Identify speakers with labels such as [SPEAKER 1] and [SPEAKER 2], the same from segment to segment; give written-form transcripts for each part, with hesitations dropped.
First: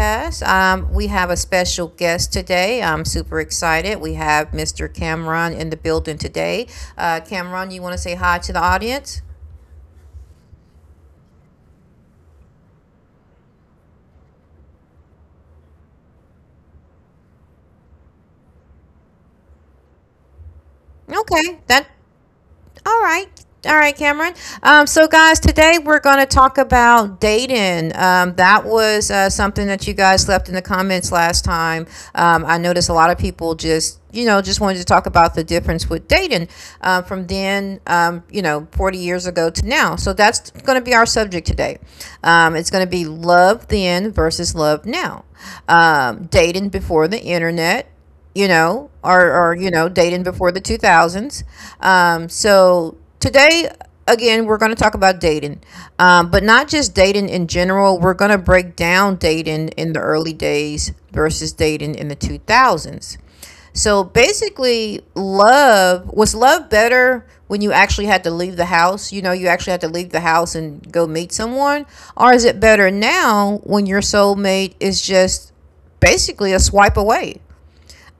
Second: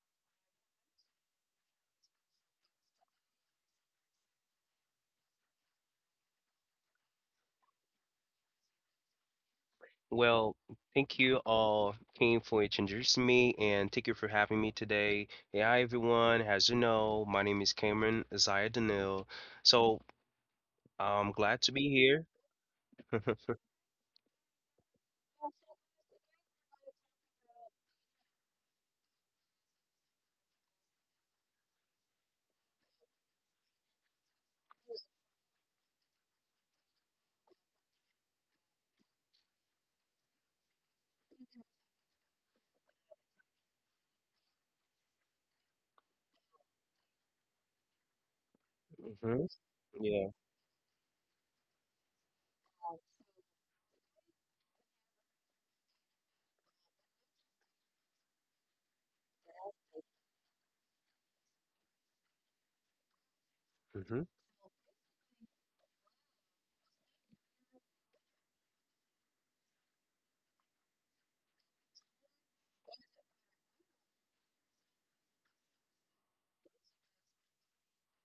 [SPEAKER 1] Podcast. We have a special guest today. I'm super excited. We have Mr. Cameron in the building today. Cameron, you want to say hi to the audience?
[SPEAKER 2] Well, thank you all, King, for introducing me, and thank you for having me today. Hey, hi everyone. As you know, my name is Cameron Isaiah Daniel. So I'm
[SPEAKER 1] Okay,
[SPEAKER 2] glad to
[SPEAKER 1] that
[SPEAKER 2] be here.
[SPEAKER 1] All right. All right, Cameron. So, guys, today we're going to talk about dating. That was something that you guys left in the comments last time. I noticed a lot of people just, you know, just wanted to talk about the difference with dating from then, you know, 40 years ago to now. So, that's going to be our subject today. It's going to be love then versus love now, dating before the internet, you know, or,
[SPEAKER 2] hmm
[SPEAKER 1] or you know, dating
[SPEAKER 2] Yeah.
[SPEAKER 1] before the 2000s. So today, again, we're going to talk about dating, but not just dating in general. We're going to break down dating in the early days versus dating in the 2000s. So
[SPEAKER 2] hmm
[SPEAKER 1] basically, love was love better when you actually had to leave the house? You know, you actually had to leave the house and go meet someone? Or is it better now when your soulmate is just basically a swipe away?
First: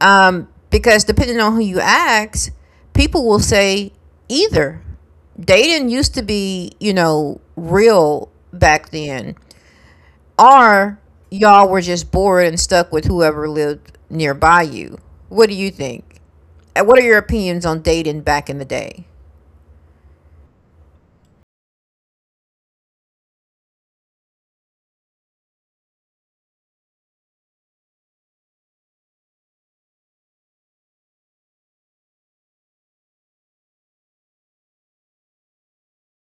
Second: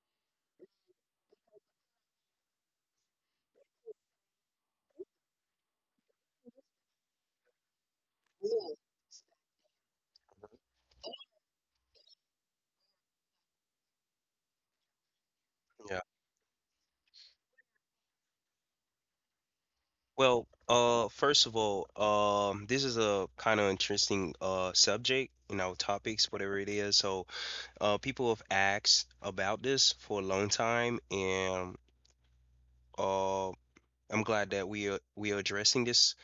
[SPEAKER 1] Because depending on who you ask, people will say either. Dating used to be, you know, real back then, or y'all were just bored and stuck with whoever lived nearby you. What do you
[SPEAKER 2] Yeah.
[SPEAKER 1] think? And what are your opinions on dating back in the day?
[SPEAKER 2] Well, first of all, this is a kind of interesting subject, you know, topics, whatever it is. So, people have asked about this for a long time, and uh, I'm glad that we are addressing this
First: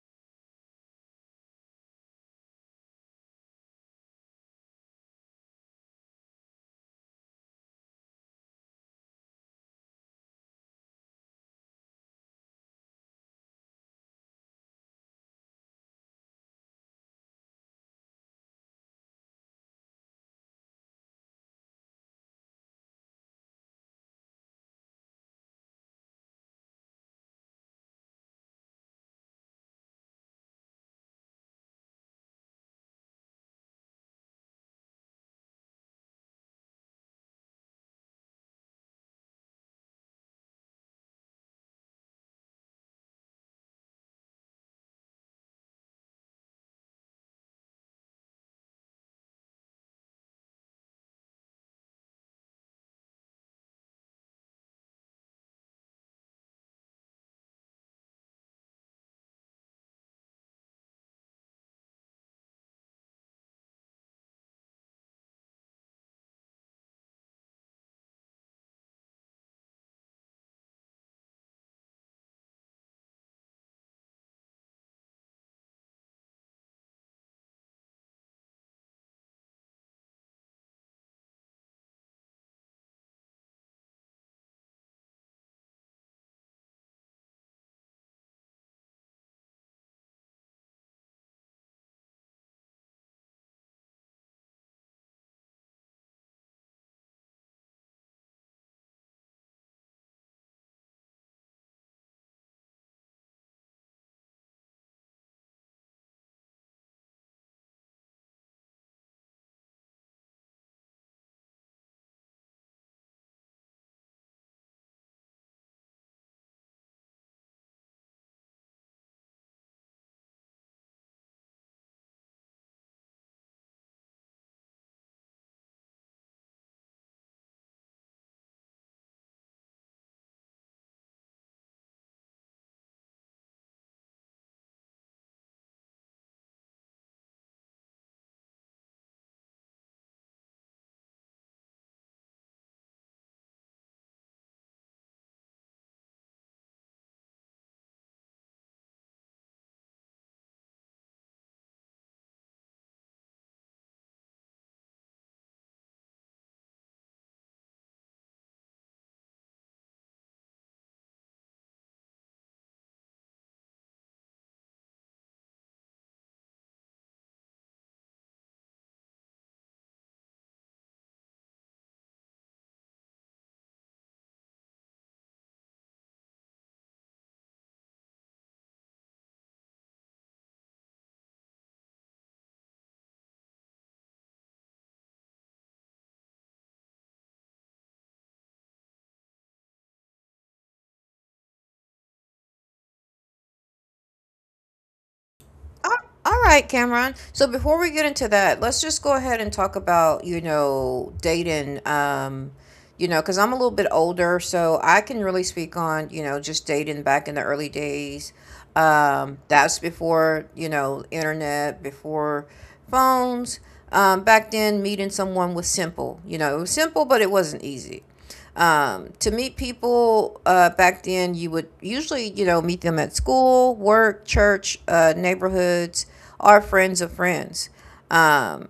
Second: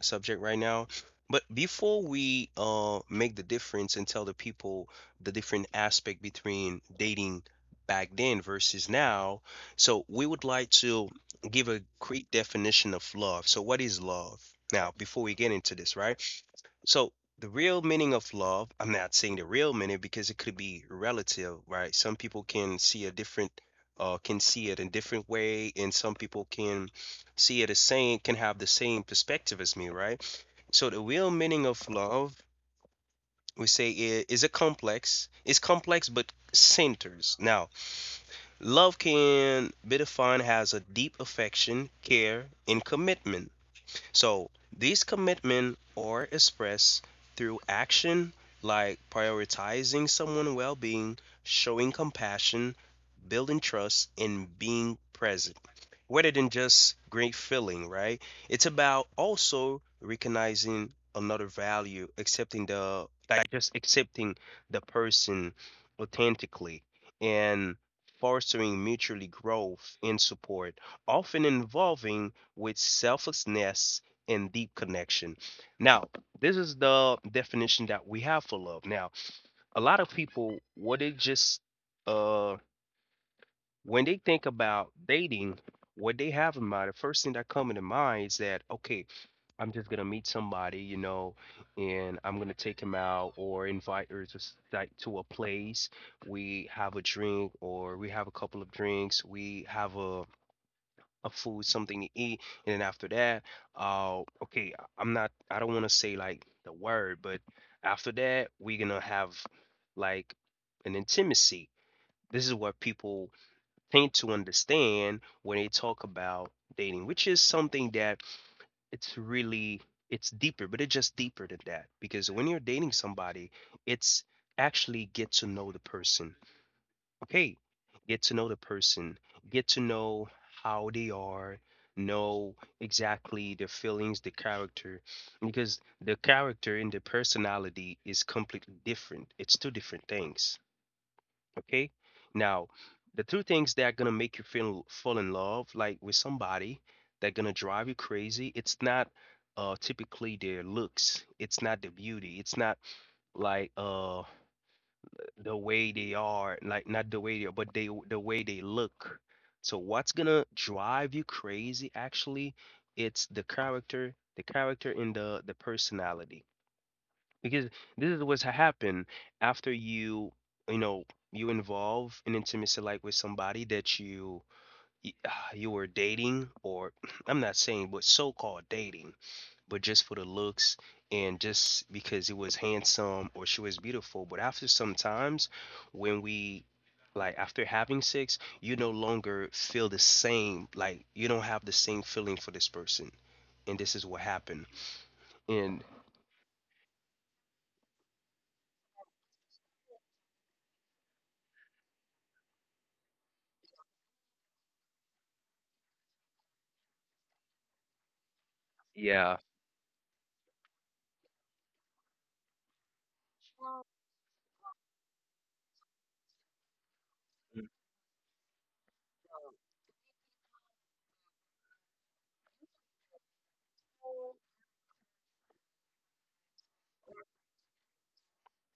[SPEAKER 2] subject right now. But before we make the difference and tell the people the different aspect between dating back then versus now, so we would like to give a quick definition of love. So, what is love? Now, before we get into this, right? So the real meaning of love, I'm not saying the real meaning because it could be relative, right? Some people can see a different, can see it in different way, and some people can see it as same can have the same perspective as me, right? So the real meaning of love, we say, is a complex. It's complex but centers. Now, love can be defined as a deep affection, care, and commitment. So these commitment are expressed through action like prioritizing someone's well-being, showing compassion, building trust, and being present. Rather than just great feeling, right? It's about also recognizing another value, accepting the like just accepting the person authentically and fostering mutually growth and support, often involving with selflessness and deep connection. Now, this is the definition that we have for love. Now, a lot of people, what they just, uh, when they think about dating, what they have in mind, the first thing that comes to mind is that, okay, I'm just gonna meet somebody, you know, and I'm gonna take him out or invite her to like to a place. We have a drink or we have a couple of drinks. We have a of food, something to eat, and then after that, okay, I'm not, I don't want to say like the word, but after that, we're gonna have like an intimacy. This is what people tend to understand when they talk about dating, which is something that it's really it's deeper, but it's just deeper than that because when you're dating somebody, it's actually get to know the person. Okay, get to know the person, get to know how they are, know exactly their feelings, the character, because the character and the personality is completely different. It's two different things. Okay, now the two things that are gonna make you feel fall in love, like with somebody, that gonna drive you crazy. It's not typically their looks. It's not the beauty. It's not like the way they are, like not the way they are, but they the way they look. So what's gonna drive you crazy actually, it's the character and the personality. Because this is what's happened after you, you know, you involve an intimacy like with somebody that you you were dating or I'm not saying but so-called dating but just for the looks and just because it was handsome or she was beautiful. But after some times, when we like after having sex, you no longer feel the same. Like you don't have the same feeling for this person, and this is what happened. And
[SPEAKER 1] Uh, All right, Cameron. So before we get into that, let's just go ahead and talk about, you know, dating. You know, because I'm a little bit older, so I can really speak on, you know, just dating back in the early days.
[SPEAKER 2] yeah,
[SPEAKER 1] That's before, you know, internet, before phones. Back then, meeting someone was simple. You know, it was simple, but it wasn't easy. To meet people back then, you would usually, you know, meet them at school, work, church, neighborhoods, or friends of friends. Um,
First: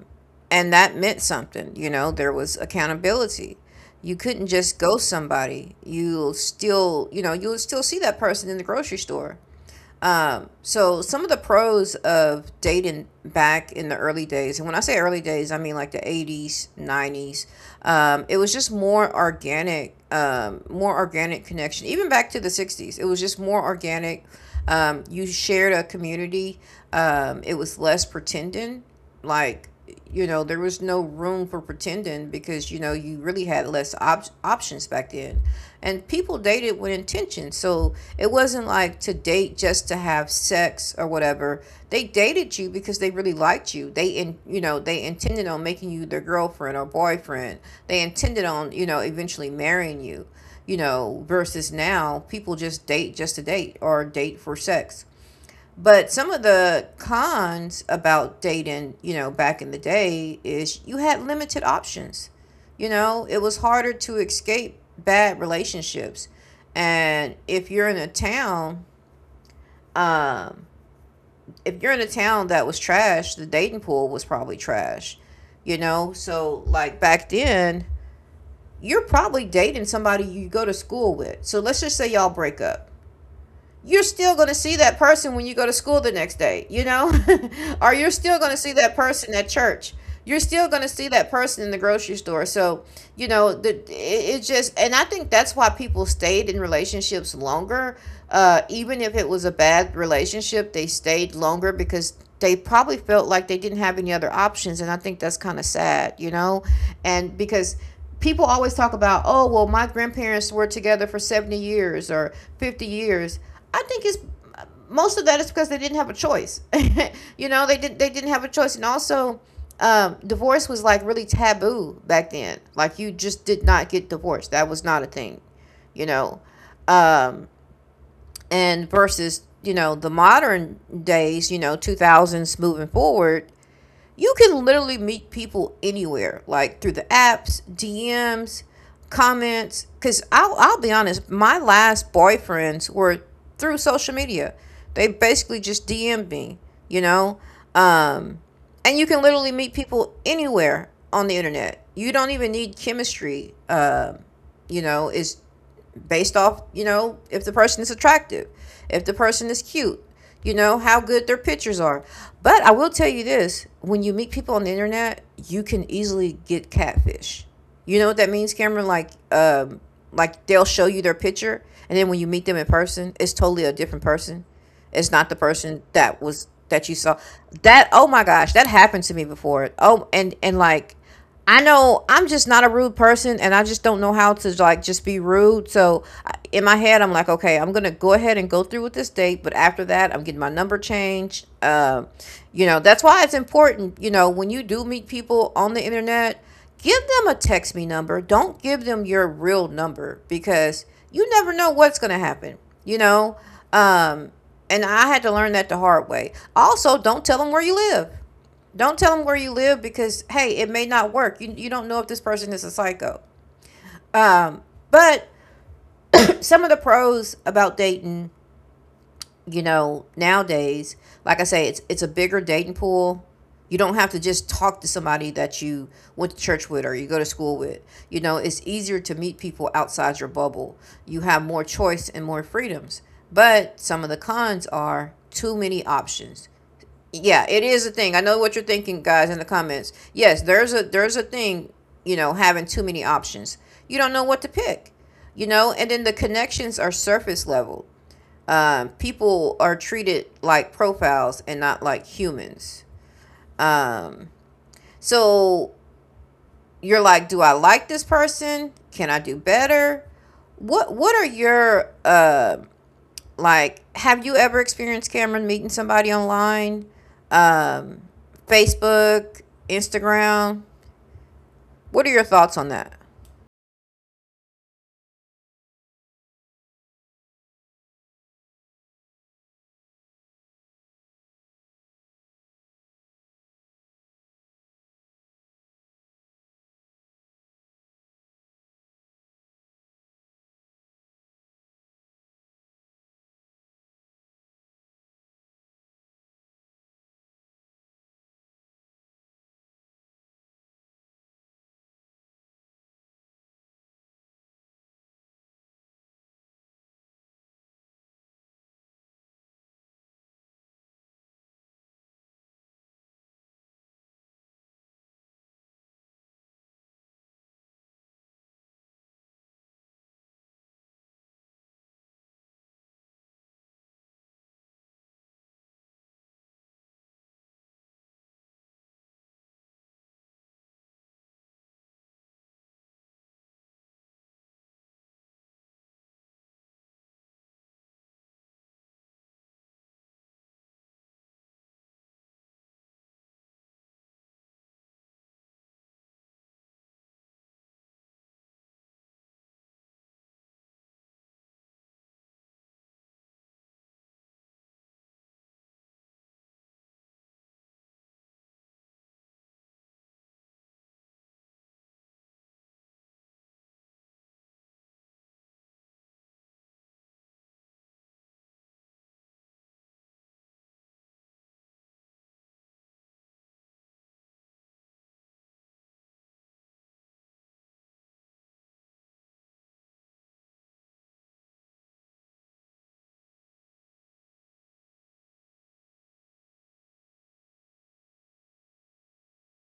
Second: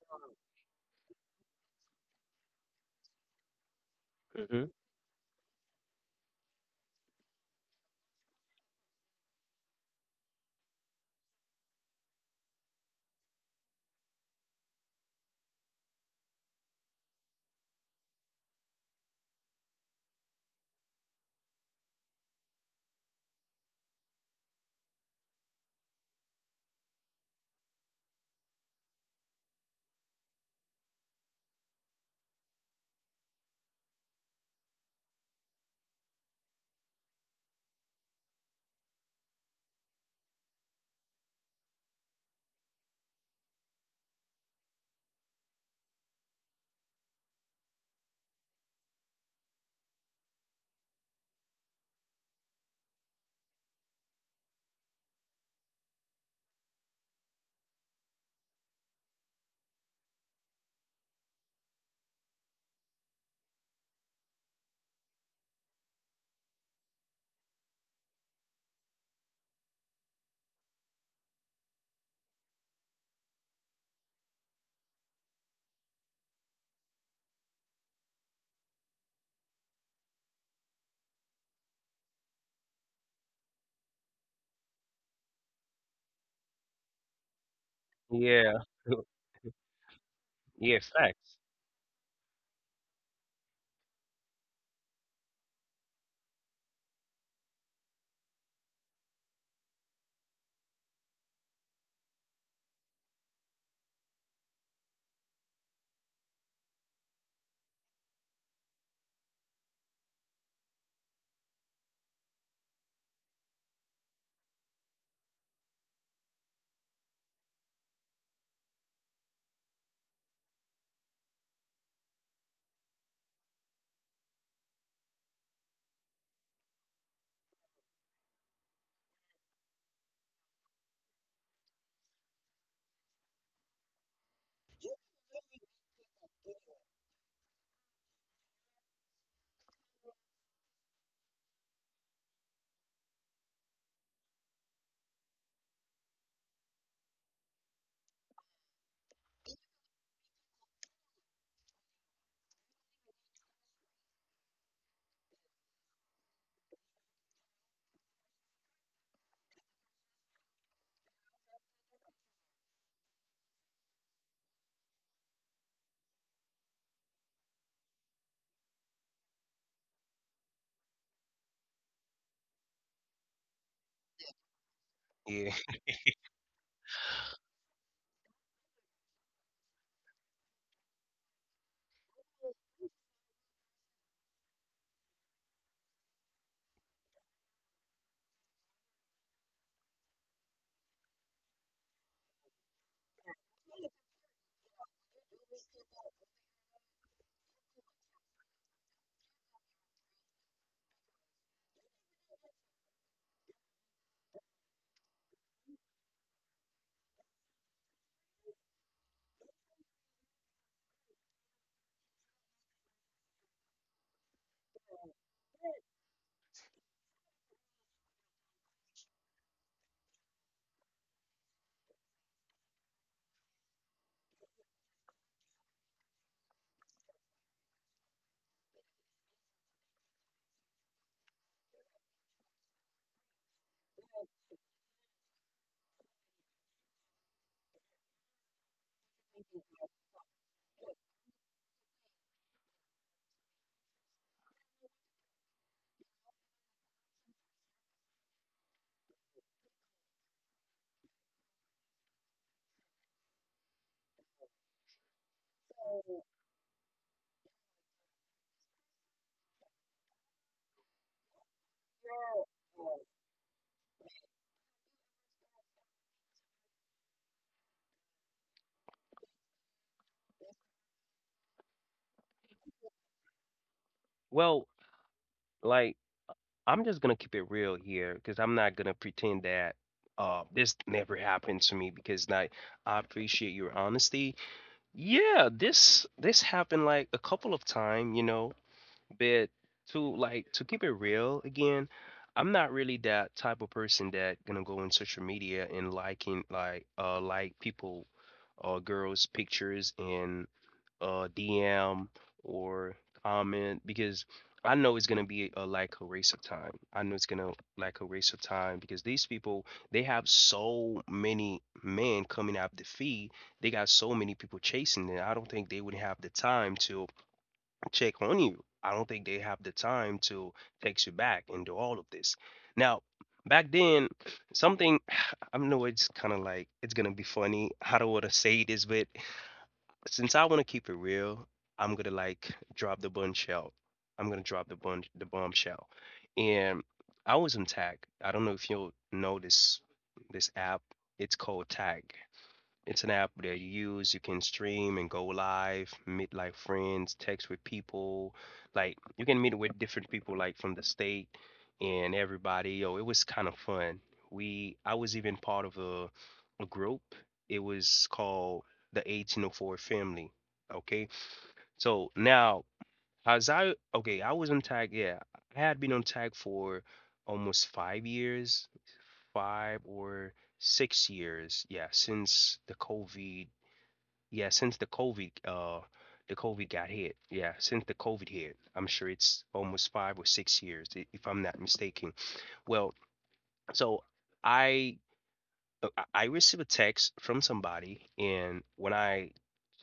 [SPEAKER 1] and that meant something. You know, there was accountability. You couldn't
[SPEAKER 2] hmm
[SPEAKER 1] just ghost somebody. You'll still, you know, you'll still see that person in the grocery store. So some of the pros of dating back in the early days, and when I say early days, I mean like the 80s, 90s, it was just more organic connection. Even back to the 60s, it was just more organic. You shared a community. It was less pretending. Like, you know, there was no room for pretending because you know you really had less options back then, and people dated with intention, so it wasn't like to date just to have sex or whatever. They dated you because they really liked you. They in You know, they intended on making you their girlfriend or boyfriend. They intended on, you know, eventually marrying you, you know, versus now people just date just to date or date for sex. But some of the cons about dating, you know, back in the day, is you had limited options. You know, it was harder to escape bad relationships. And if you're in a town, um, if you're in a town that was trash, the dating pool was probably trash. You know, so like back then, you're probably dating somebody you go to school with. So let's just say y'all break up, you're still going to see that person when you go to school the next day, you know? Or you're still going
[SPEAKER 2] yeah,
[SPEAKER 1] to see that person at church. You're still
[SPEAKER 2] yeah,
[SPEAKER 1] going to see that
[SPEAKER 2] facts.
[SPEAKER 1] person in the grocery store. So, you know, the it, it just and I think that's why people stayed in relationships longer. Even if it was a bad relationship, they stayed longer because they probably felt like they didn't have any other options, and I think that's kind of sad, you know? And because people always talk about, oh, well, my grandparents were together for 70 years or 50 years. I think it's Most of that is because they didn't have a choice. You know, they didn't have a choice. And also, divorce was like really taboo back then. Like, you just did not get divorced. That was not a thing, you know. Um, and versus, you know, the modern days, you know, 2000s moving forward, you can literally meet people anywhere, like through the apps, DMs, comments. Because I'll be honest, my last boyfriends were through social media. They basically just DM'd me, you know? Um, and you can literally meet people anywhere on the internet. You don't even need chemistry. You know, it's based off, you know, if the person is attractive, if the person is cute, you know, how good their pictures are. But I will tell you this: when you meet people on the internet, you can easily get catfish. You know what that means, Cameron? Like they'll show you their picture, and then when you meet them in person, it's totally a different person. It's not the
[SPEAKER 2] Yeah.
[SPEAKER 1] person that was that you saw. That, oh my gosh, that happened to me before. Oh, and like, I know I'm just not a rude person, and I just don't know how to like just be rude. So in my head I'm like, okay, I'm going to go ahead and go through with this date, but after that I'm getting my number changed. You know, that's why it's important, you know, when you do meet people on the internet, give them a text me number. Don't give them your real number because you never know what's going to happen, you know? Um and I had to learn that the hard way. Also, don't tell them where you live. Don't tell them where you live, because hey, it may not work. You don't know if this person is a psycho. But some of the pros about dating, you know, nowadays, like I say, it's a bigger dating pool. You don't have to just talk to somebody that you went to church with or you go to school with. You know, it's easier to meet people outside your bubble. You have more choice and more freedoms. But some of the cons are too many options. Yeah, it is a thing. I know what you're thinking, guys, in the comments. Yes, there's a thing, you know, having too many options. You don't know what to pick, you know, and then the connections are surface level. People are treated like profiles and not like humans. Um, so you're like, do I like this person? Can I do better? What are your like, have you ever experienced Cameron meeting somebody online? Um, Facebook, Instagram? What are your thoughts on that?
[SPEAKER 2] Well, like I'm just gonna keep it real here because I'm not gonna pretend that this never happened to me because like I appreciate your honesty. Yeah, this happened like a couple of time, you know, but to like to keep it real again, I'm not really that type of person that gonna go on social media and liking like people or girls' pictures and DM or comment because I know it's gonna be a like a waste of time. I know it's gonna like a waste of time because these people they have so many men coming up the feed. They got so many people chasing them. I don't think they would have the time to check on you. I don't think they have the time to text you back and do all of this. Now, back then, something I know it's kind of like it's gonna be funny. I don't want to say this, but since I want to keep it real, I'm gonna like drop the bombshell. I'm gonna drop the bombshell. And I was on Tag. I don't know if you'll know this this app. It's called Tag. It's an app that you use. You can stream and go live, meet like friends, text with people. Like you can meet with different people like from the state and everybody. Yo, it was kind of fun. We I was even part of a group. It was called the 1804 Family. Okay. So now as I okay, I was on tag, yeah. I had been on tag for almost 5 years, 5 or 6 years, yeah, since the COVID, yeah, since the COVID got hit. Yeah, since the COVID hit, I'm sure it's almost 5 or 6 years, if I'm not mistaken. Well, so I I received a text from somebody, and when I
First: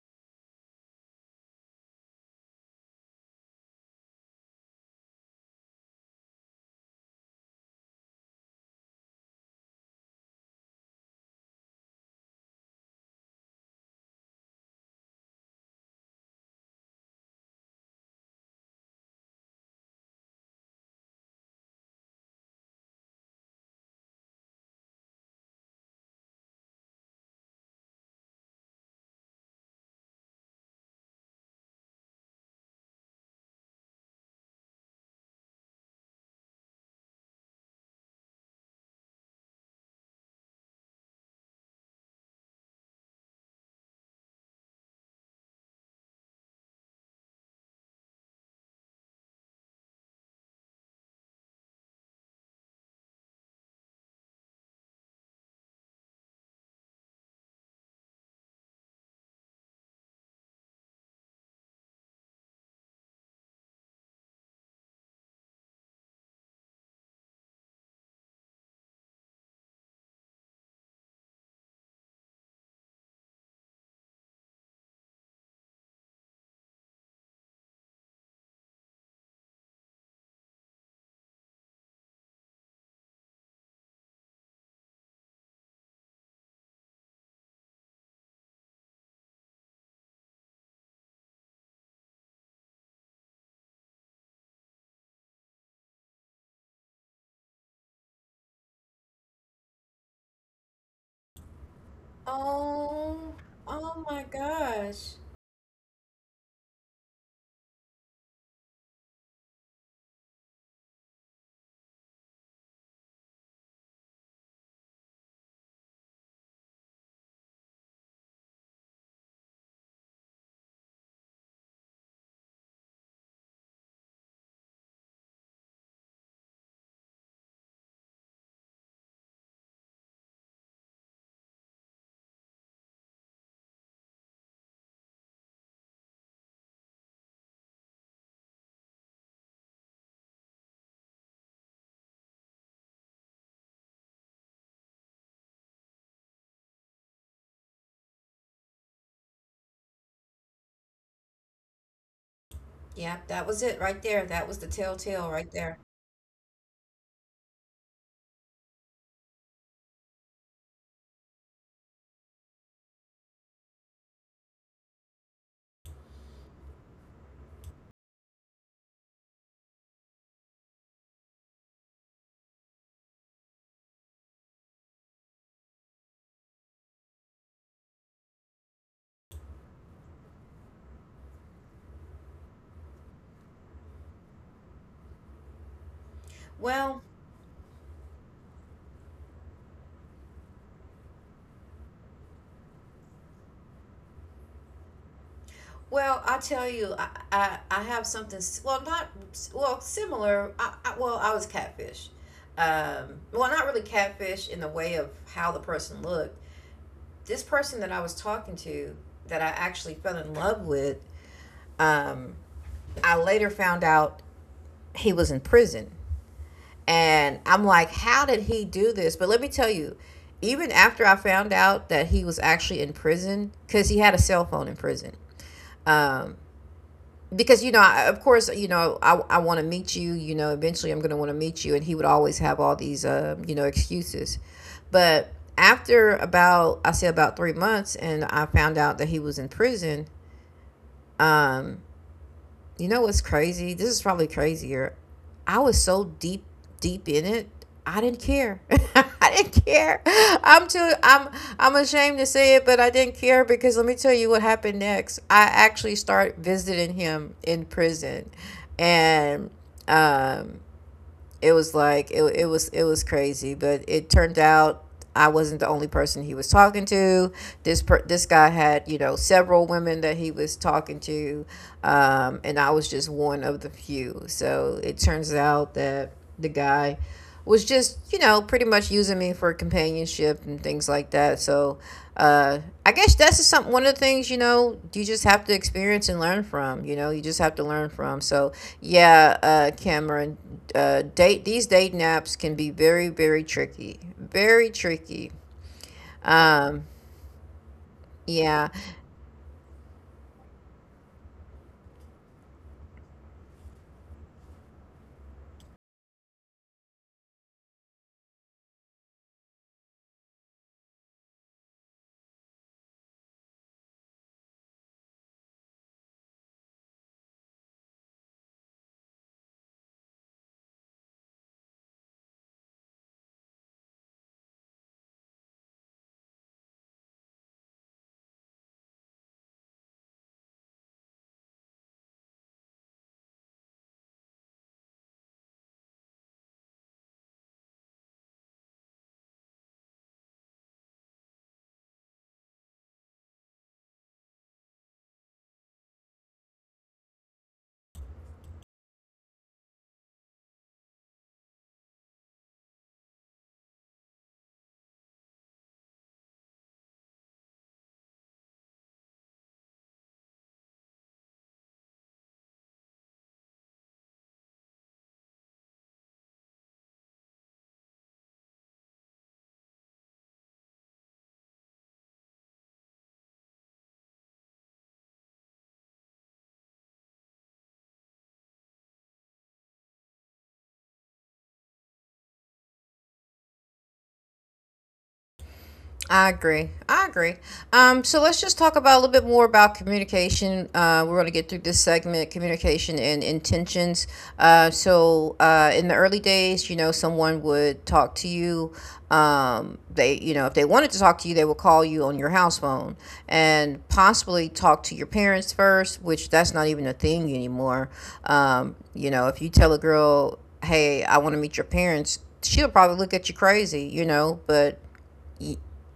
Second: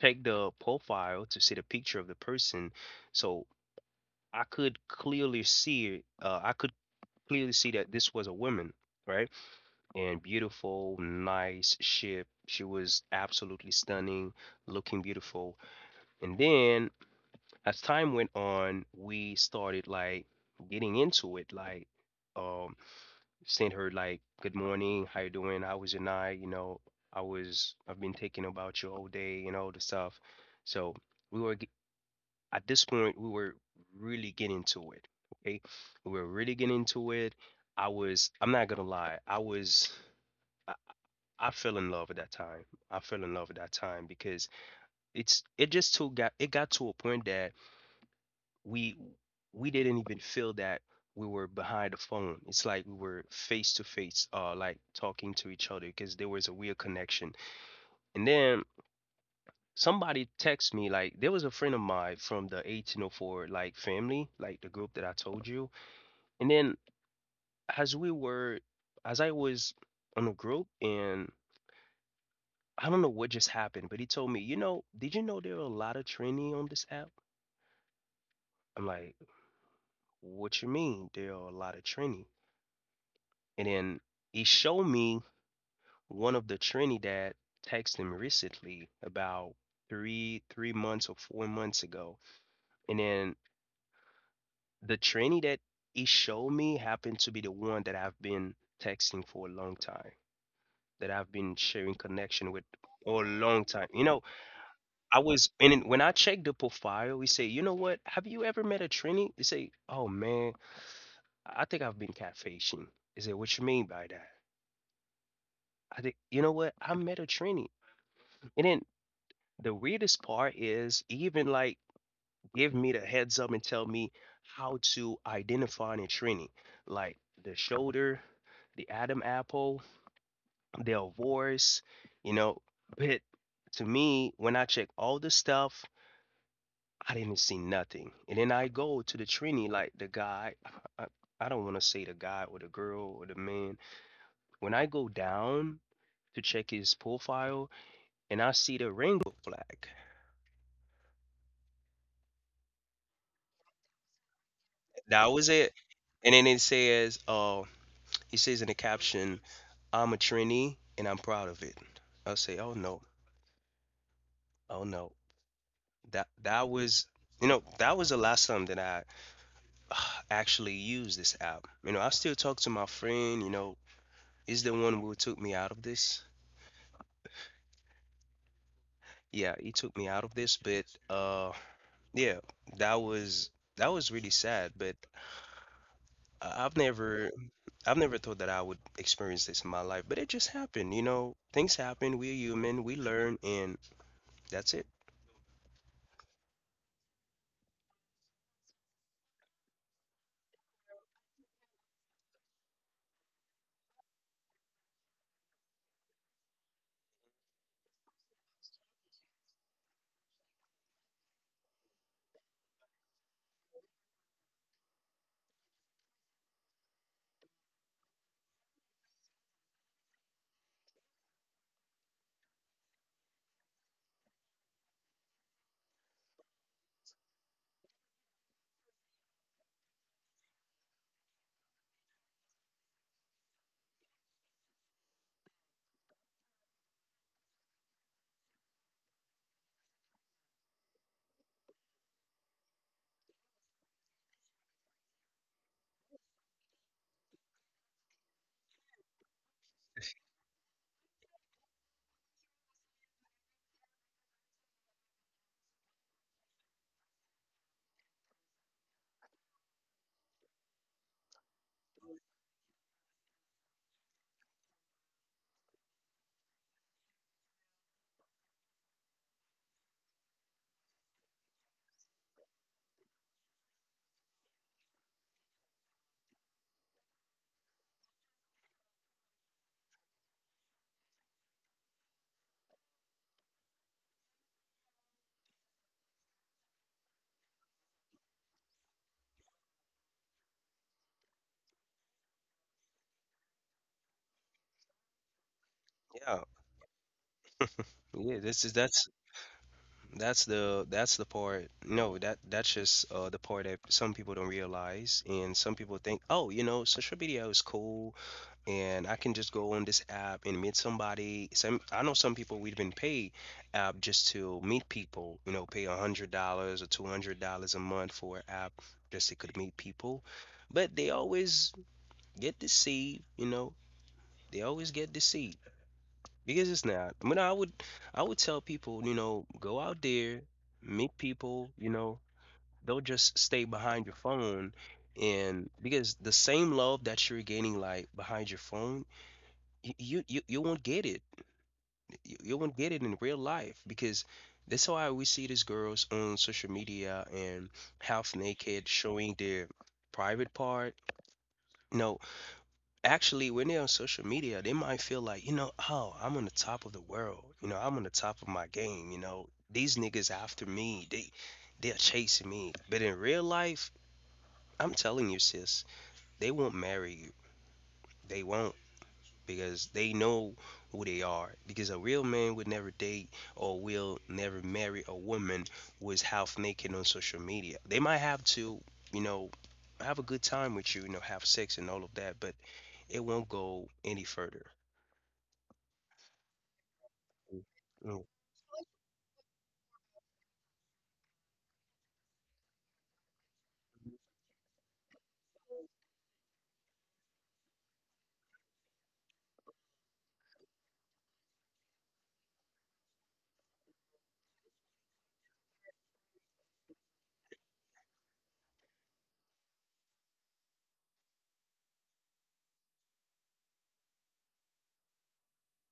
[SPEAKER 2] checked the profile to see the picture of the person, so I could clearly see, I could clearly see that this was a woman, right? And beautiful, nice shape. She was absolutely stunning, looking beautiful. And then as time went on, we started like getting into it, like um sent her like good morning, how you doing? How was your night? You know, I've been thinking about you all day and all the stuff. So we were g- at this point we were really getting to it. Okay. We were really getting into it. I'm not gonna lie, I, I fell in love at that time. I fell in love at that time because it just too got it got to a point that we we didn't even feel that we were behind the phone. It's like we were face to face, like talking to each other because there was a weird connection. And then somebody texted me like there was a friend of mine from the 1804 like family, like the group that I told you. And then as we were, as I was on a group and I don't know what just happened, but he told me, you know, did you know there are a lot of trainee on this app? I'm like, what you mean? There are a lot of trainee. And then he showed me one of the Trinidad texted him recently about three months or 4 months ago, and then the Trinidad he showed me happened to be the one that I've been texting for a long time, that I've been sharing connection with
[SPEAKER 1] Oh,
[SPEAKER 2] for a long time.
[SPEAKER 1] oh
[SPEAKER 2] You know,
[SPEAKER 1] my gosh.
[SPEAKER 2] I was and then when I checked the profile, we say, you know what? Have you ever met a Trini? They say, oh man, I think I've been catfishing. They say, what you mean by that? I think you know what? I met a Trini, and then the weirdest part is even like give me the heads up and tell me how to identify in training, like the shoulder, the Adam apple, their voice, you know. But to me, when I check all the stuff, I didn't see nothing. And then I go to the training, like the guy, I, I don't want to say the guy or the girl or the man. When I go down to check his profile and I see the rainbow flag,
[SPEAKER 1] Yeah, that was it right there. That was the
[SPEAKER 2] that
[SPEAKER 1] telltale
[SPEAKER 2] was
[SPEAKER 1] right
[SPEAKER 2] it.
[SPEAKER 1] there.
[SPEAKER 2] And then it says, he says in the caption, I'm a trainee and I'm proud of it. I'll say, oh no, oh no. That was you know, that was the last time that I uh, actually used this app. You know, I still talk to my friend, you know, he's the one who took me out of this. Yeah, he took me out of this, but yeah, that was that was really sad, but I- I've
[SPEAKER 1] Well,
[SPEAKER 2] never I've never thought that I would experience this in my life, but it just happened, you know. Things happen, we're human, we learn, and that's it.
[SPEAKER 1] well, I tell you, I have something. Well, not s- well, similar. Well, I was catfish. Well, not really catfish in the way of how the person looked, this person that I was talking to that I actually fell in love with, um, I later found out he was in prison. And I'm like, how did he do this? But let me tell you, even after I found out that he was actually in prison, because he had a cell phone in prison. Um, because, you know, of course, you know, I want to meet you, you know, eventually I'm going to want to meet you. And he would always have all these, you know, excuses. But after about, I say about 3 months, and I found out that he was in prison. Um, you know what's crazy? This is probably crazier. I was so deep, deep in it. I didn't care. I didn't care. I'm too. I'm. I'm ashamed to say it, but I didn't care, because let me tell you what happened next. I actually start visiting him in prison, and um, it was like it was crazy, but it turned out I wasn't the only person he was talking to. This guy had, you know, several women that he was talking to. And I was just one of the few. So it turns out that the guy was just, you know, pretty much using me for companionship and things like that. So uh I guess that's just some one of the things, you know, you just have to experience and learn from. You know, you just have to learn from. So yeah, Cameron, date, these date naps can be very, very tricky. Very tricky.
[SPEAKER 2] Yeah.
[SPEAKER 1] um
[SPEAKER 2] Yeah, this
[SPEAKER 1] yeah.
[SPEAKER 2] is that's the part. No, that that's just the part that some people don't realize, and some people think, oh, you know, social media is cool, and I can just go on this app and meet somebody. Some I know some people would even pay app just to meet people. You know, pay $100 or $200 a month for an app just they could meet people, but they always get deceived. You know, they always get deceived. Because it's not. I mean, I would tell people, you know, go out there, meet people, you know, don't just stay behind your phone. And because the same love that you're gaining like behind your phone, you won't get it. You won't get it in real life because that's why we see these girls on social media and half naked showing their private part. No, actually when they're on social media, they might feel like, you know, oh, I'm on the top of the world. You know, I'm on the top of my game. You know, these niggas after me, they're chasing me. But in real life, I'm telling you, sis, they won't marry you. They won't because they know who they are. Because a real man would never date or will never marry a woman who is half naked on social media. They might have to, you know, have a good time with you, have sex and all of that, but it won't go any further.
[SPEAKER 1] I agree. I agree. So
[SPEAKER 2] Mm.
[SPEAKER 1] let's just talk about a little bit more about communication. We're going to get through this segment, communication and intentions. In the early days, you know, someone would talk to you. They, you know, if they wanted to talk to you, they would call you on your house phone and possibly talk to your parents first, which that's not even a thing anymore. You know, if you tell a girl, "Hey, I want to meet your parents," she'll probably look at you crazy, you know, but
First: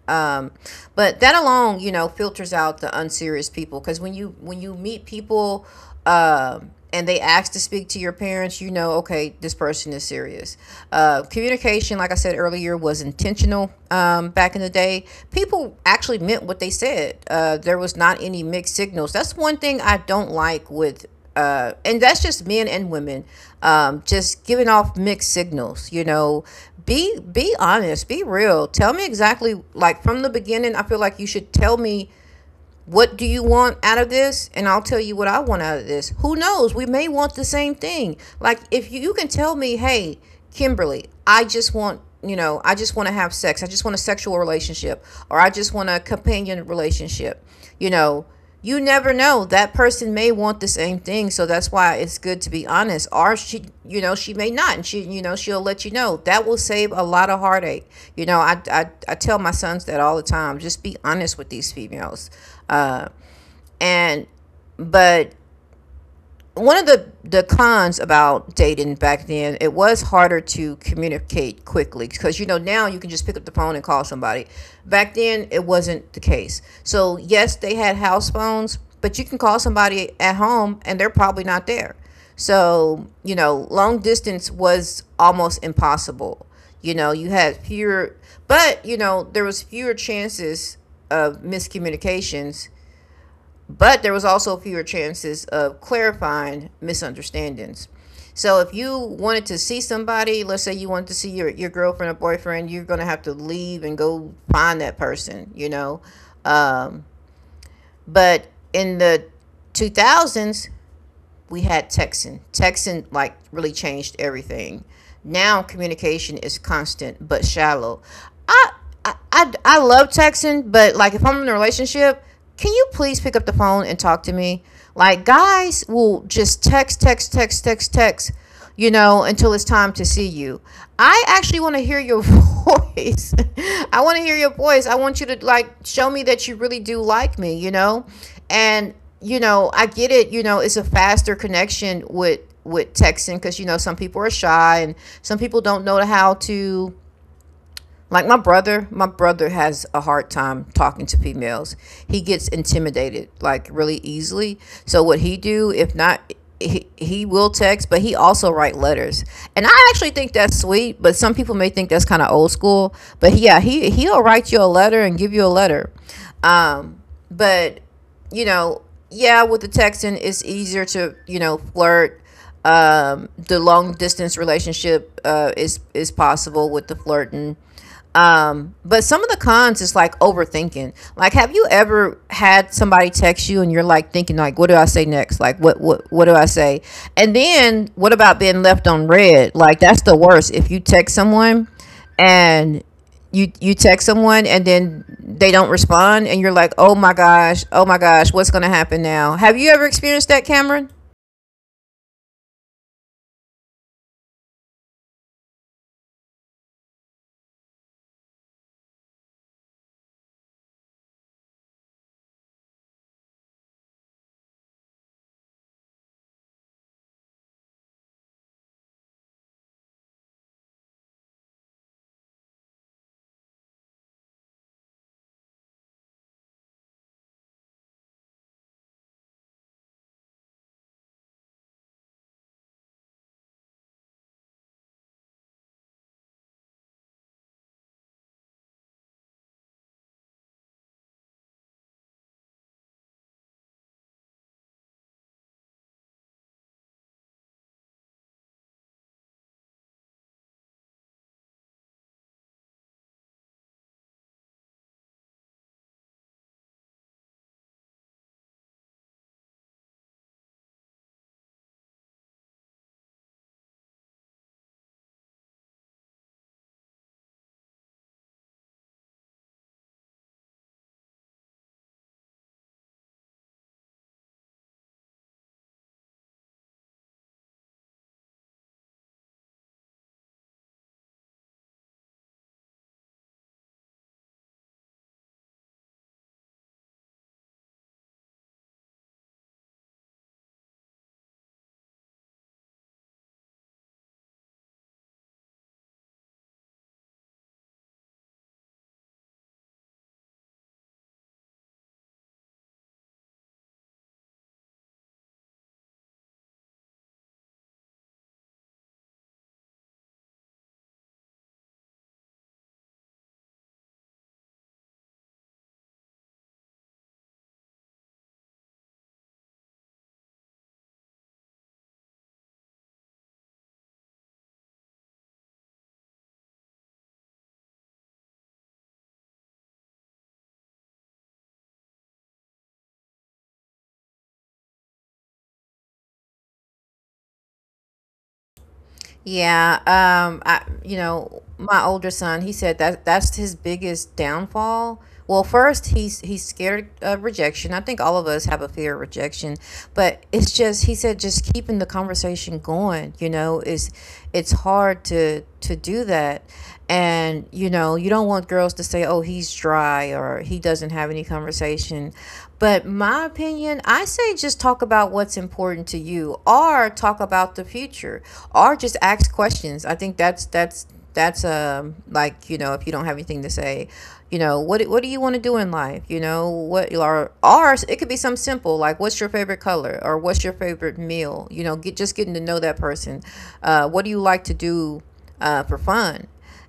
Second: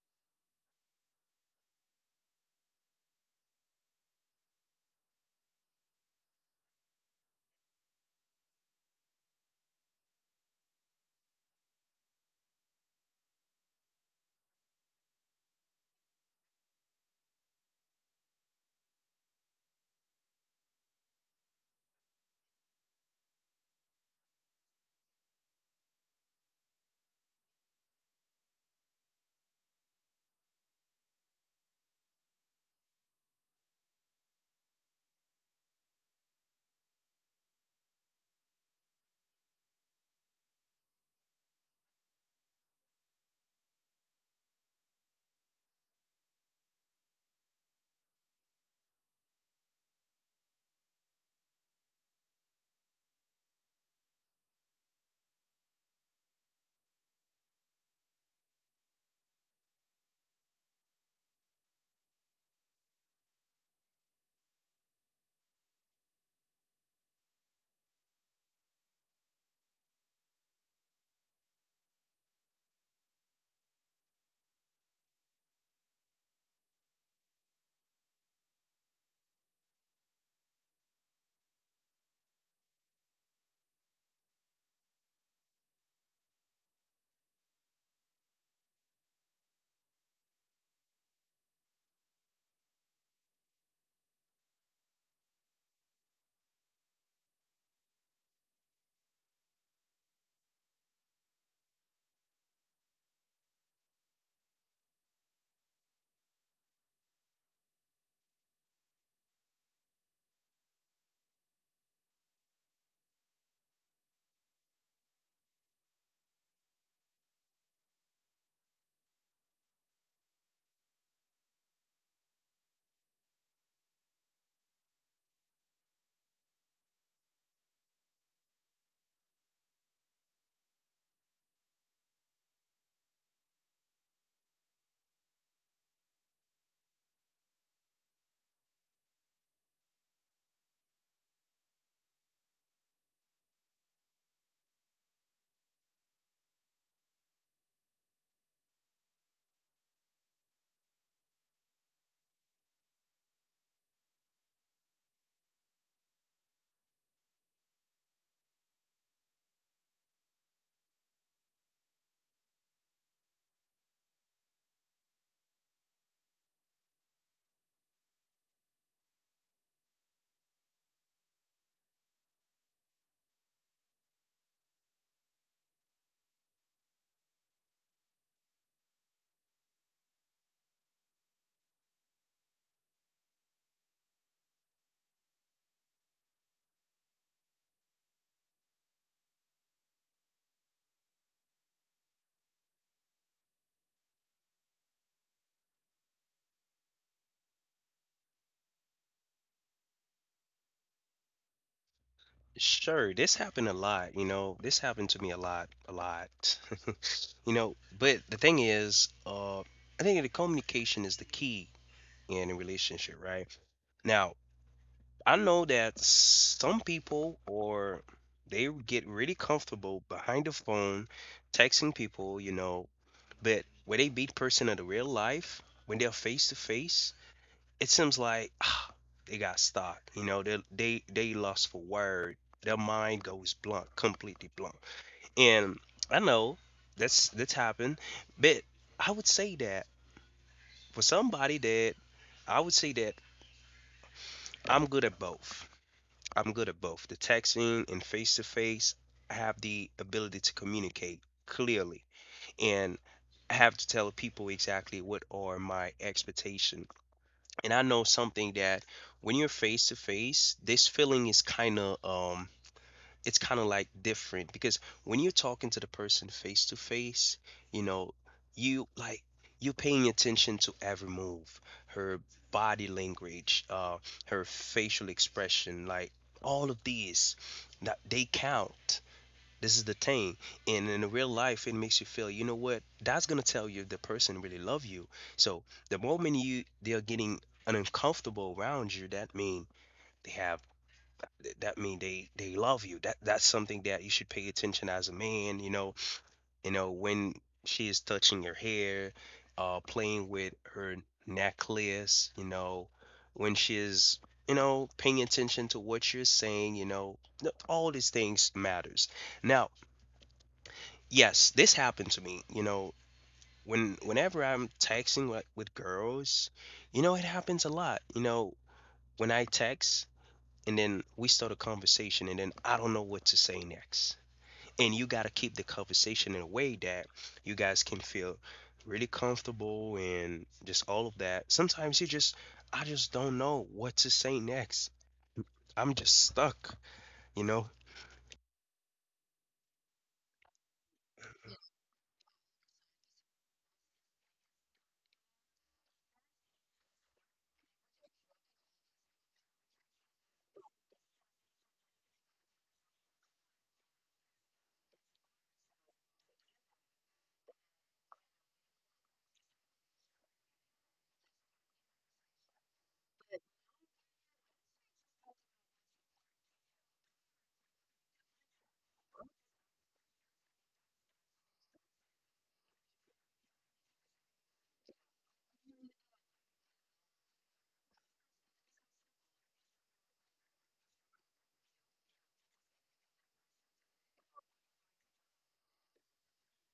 [SPEAKER 1] um but that alone, you know, filters out the unserious people because when you meet people, um, and they ask to speak to your parents, you know, okay, this person is serious. Uh, communication, like I said earlier, was intentional. Um, back in the day, people actually meant what they said. Uh, there was not any mixed signals. That's one thing I don't like with, and that's just men and women, just giving off mixed signals, you know. Be honest, be real, tell me exactly. Like from the beginning, I feel like you should tell me, what do you want out of this? And I'll tell you what I want out of this. Who knows, we may want the same thing. Like if you, you can tell me, hey, Kimberly, I just want, I just want to have sex, I just want a sexual relationship, or I just want a companion relationship, you know. You never know, that person may want the same thing. So that's why it's good to be honest, or she, you know, she may not, and she, you know, she'll let you know. That will save a lot of heartache, you know. I tell my sons that all the time, just be honest with these females. Uh and but one of the cons about dating back then, it was harder to communicate quickly, because, you know, now you can just pick up the phone and call somebody. Back then it wasn't the case. So yes, they had house phones, but you can call somebody at home and they're probably not there. So, you know, long distance was almost impossible. you know you had fewer you know, there was fewer chances of miscommunications, but there was also fewer chances of clarifying misunderstandings. So if you wanted to see somebody, let's say you wanted to see your girlfriend or boyfriend, you're going to have to leave and go find that person, you know. Um, but in the 2000s, we had texting. Texting like really changed everything. Now communication is constant but shallow. I I love texting, but like if I'm in a relationship, can you please pick up the phone and talk to me? Like guys will just text, text, text, text, text, you know, until it's time to see you. I actually want to hear your voice. I want to hear your voice. I want you to like show me that you really do like me, you know? And, you know, I get it, you know, it's a faster connection with texting, cuz you know some people are shy and some people don't know how to, like my brother has a hard time talking to females. He gets intimidated like really easily. So what he do, if not, he will text, but he also write letters. And I actually think that's sweet, but some people may think that's kind of old school. But yeah, he'll write you a letter and give you a letter. Um, but you know, yeah, with the texting it's easier to, you know, flirt, the long distance relationship, is possible with the flirting. But some of the cons is like overthinking. Like, have you ever had somebody text you and you're like thinking, like, what do I say next? Like, what what do I say? And then what about being left on red? Like, that's the worst. If you text someone and you text someone and then they don't respond and you're like, oh my gosh, what's gonna happen now? Have you ever experienced that, Cameron?
[SPEAKER 2] Sure, this happened a lot, you know. This happened to me a lot, a lot. You know, but the thing is, I think the communication is the key in a relationship, right? Now, I know that some people or they get really comfortable behind the phone texting people, you know, but where they meet person in the real life, when they're face to face, it seems like ah, they got stuck. You know, they lost for word. Their mind goes blank, completely blank. And I know that's happened, but I would say that for somebody that I would say that I'm good at both. I'm good at both. The texting and face to face, I have the ability to communicate clearly and I have to tell people exactly what are my expectations and I know something that when you're face to face, this feeling is kind of it's kind of like different because when you're talking to the person face to face, you know, you like you're paying attention to every move, her body language, her facial expression, like all of these that they count. This is the thing. And in real life, it makes you feel, you know what? That's going to tell you if the person really love you. So the moment you they're getting uncomfortable around you, that mean they have they love you. That's something that you should pay attention as a man, you know. You know, when she is touching your hair, playing with her necklace, you know, when she is you know, paying attention to what you're saying, you know, all these things matters. Now, yes, this happened to me. You know, when whenever I'm texting with girls, you know, it happens a lot. You know, when I text and then we start a conversation and then I don't know what to say next. And you got to keep the conversation in a way that you guys can feel really comfortable and just all of that. I just don't know what to say next. I'm just stuck, you know?
[SPEAKER 1] Yeah, I, you know, my older son, he said that that's his biggest downfall. Well, first he's scared of rejection. I think all of us have a fear of rejection, but it's just, he said just keeping the conversation going, you know, is, it's hard to do that. And, you know, you don't want girls to say, oh, he's dry or he doesn't have any conversation. But my opinion, I say just talk about what's important to you or talk about the future or just ask questions. I think that's like, you know, if you don't have anything to say, you know, what do you want to do in life, you know, what, or it could be something simple like what's your favorite color or what's your favorite meal, you know, get just getting to know that person. Uh, what do you like to do, uh, for fun?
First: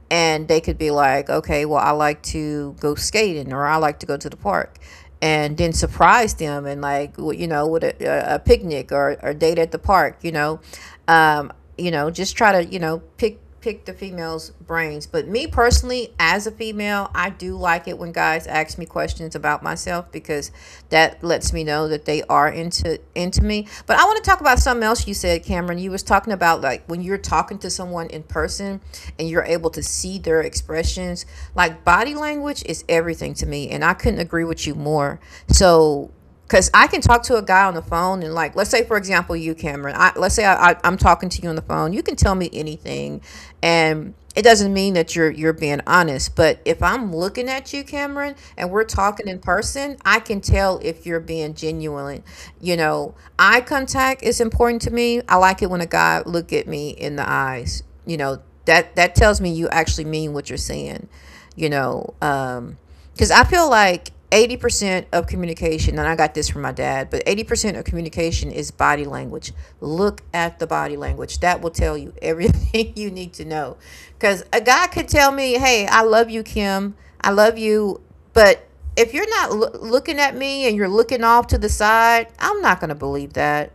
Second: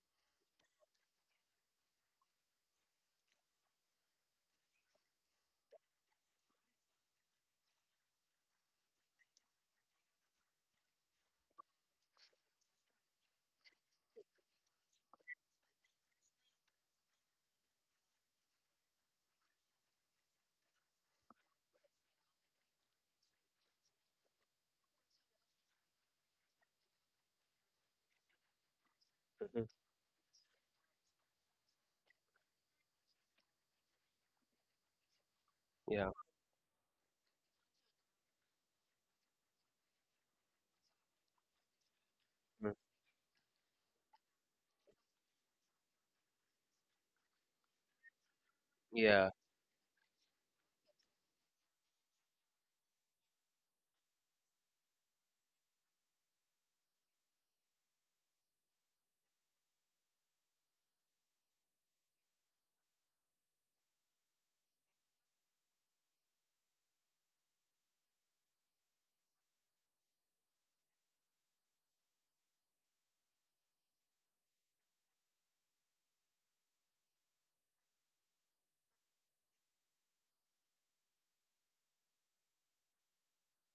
[SPEAKER 1] And they could be like, okay, well, I like to go skating or I like to go to the park. And then surprise them and like you know with a picnic or date at the park, you know. um, just try to, you know, pick the female's brains. But me personally, as a female, I do like it when guys ask me questions about myself, because that lets me know that they are into me. But I want to talk about something else you said, Cameron. You was talking about, like, when you're talking to someone in person and you're
[SPEAKER 2] Mhm.
[SPEAKER 1] able to see their expressions, like body language is everything to me. And I couldn't agree with you more. So,
[SPEAKER 2] Yeah.
[SPEAKER 1] because I can talk to a guy on the phone and, like, let's say, for example, you, Cameron, let's say I'm talking to you on the phone, you can tell me
[SPEAKER 2] Mhm.
[SPEAKER 1] anything. And it doesn't mean that you're being honest. But if I'm looking at you, Cameron, and we're
[SPEAKER 2] Yeah.
[SPEAKER 1] talking in person, I can tell if you're being genuine. You know, eye contact is important to me. I like it when a guy look at me in the eyes. You know, that tells me you actually mean what you're saying, you know. Because I feel like 80% of communication, and I got this from my dad, but 80% of communication is body language. Look at the body language. That will tell you everything you need to know. Because a guy could tell me, hey, I love you, Kim. I love you. But if you're not looking at me and you're looking off to the side, I'm not going to believe that.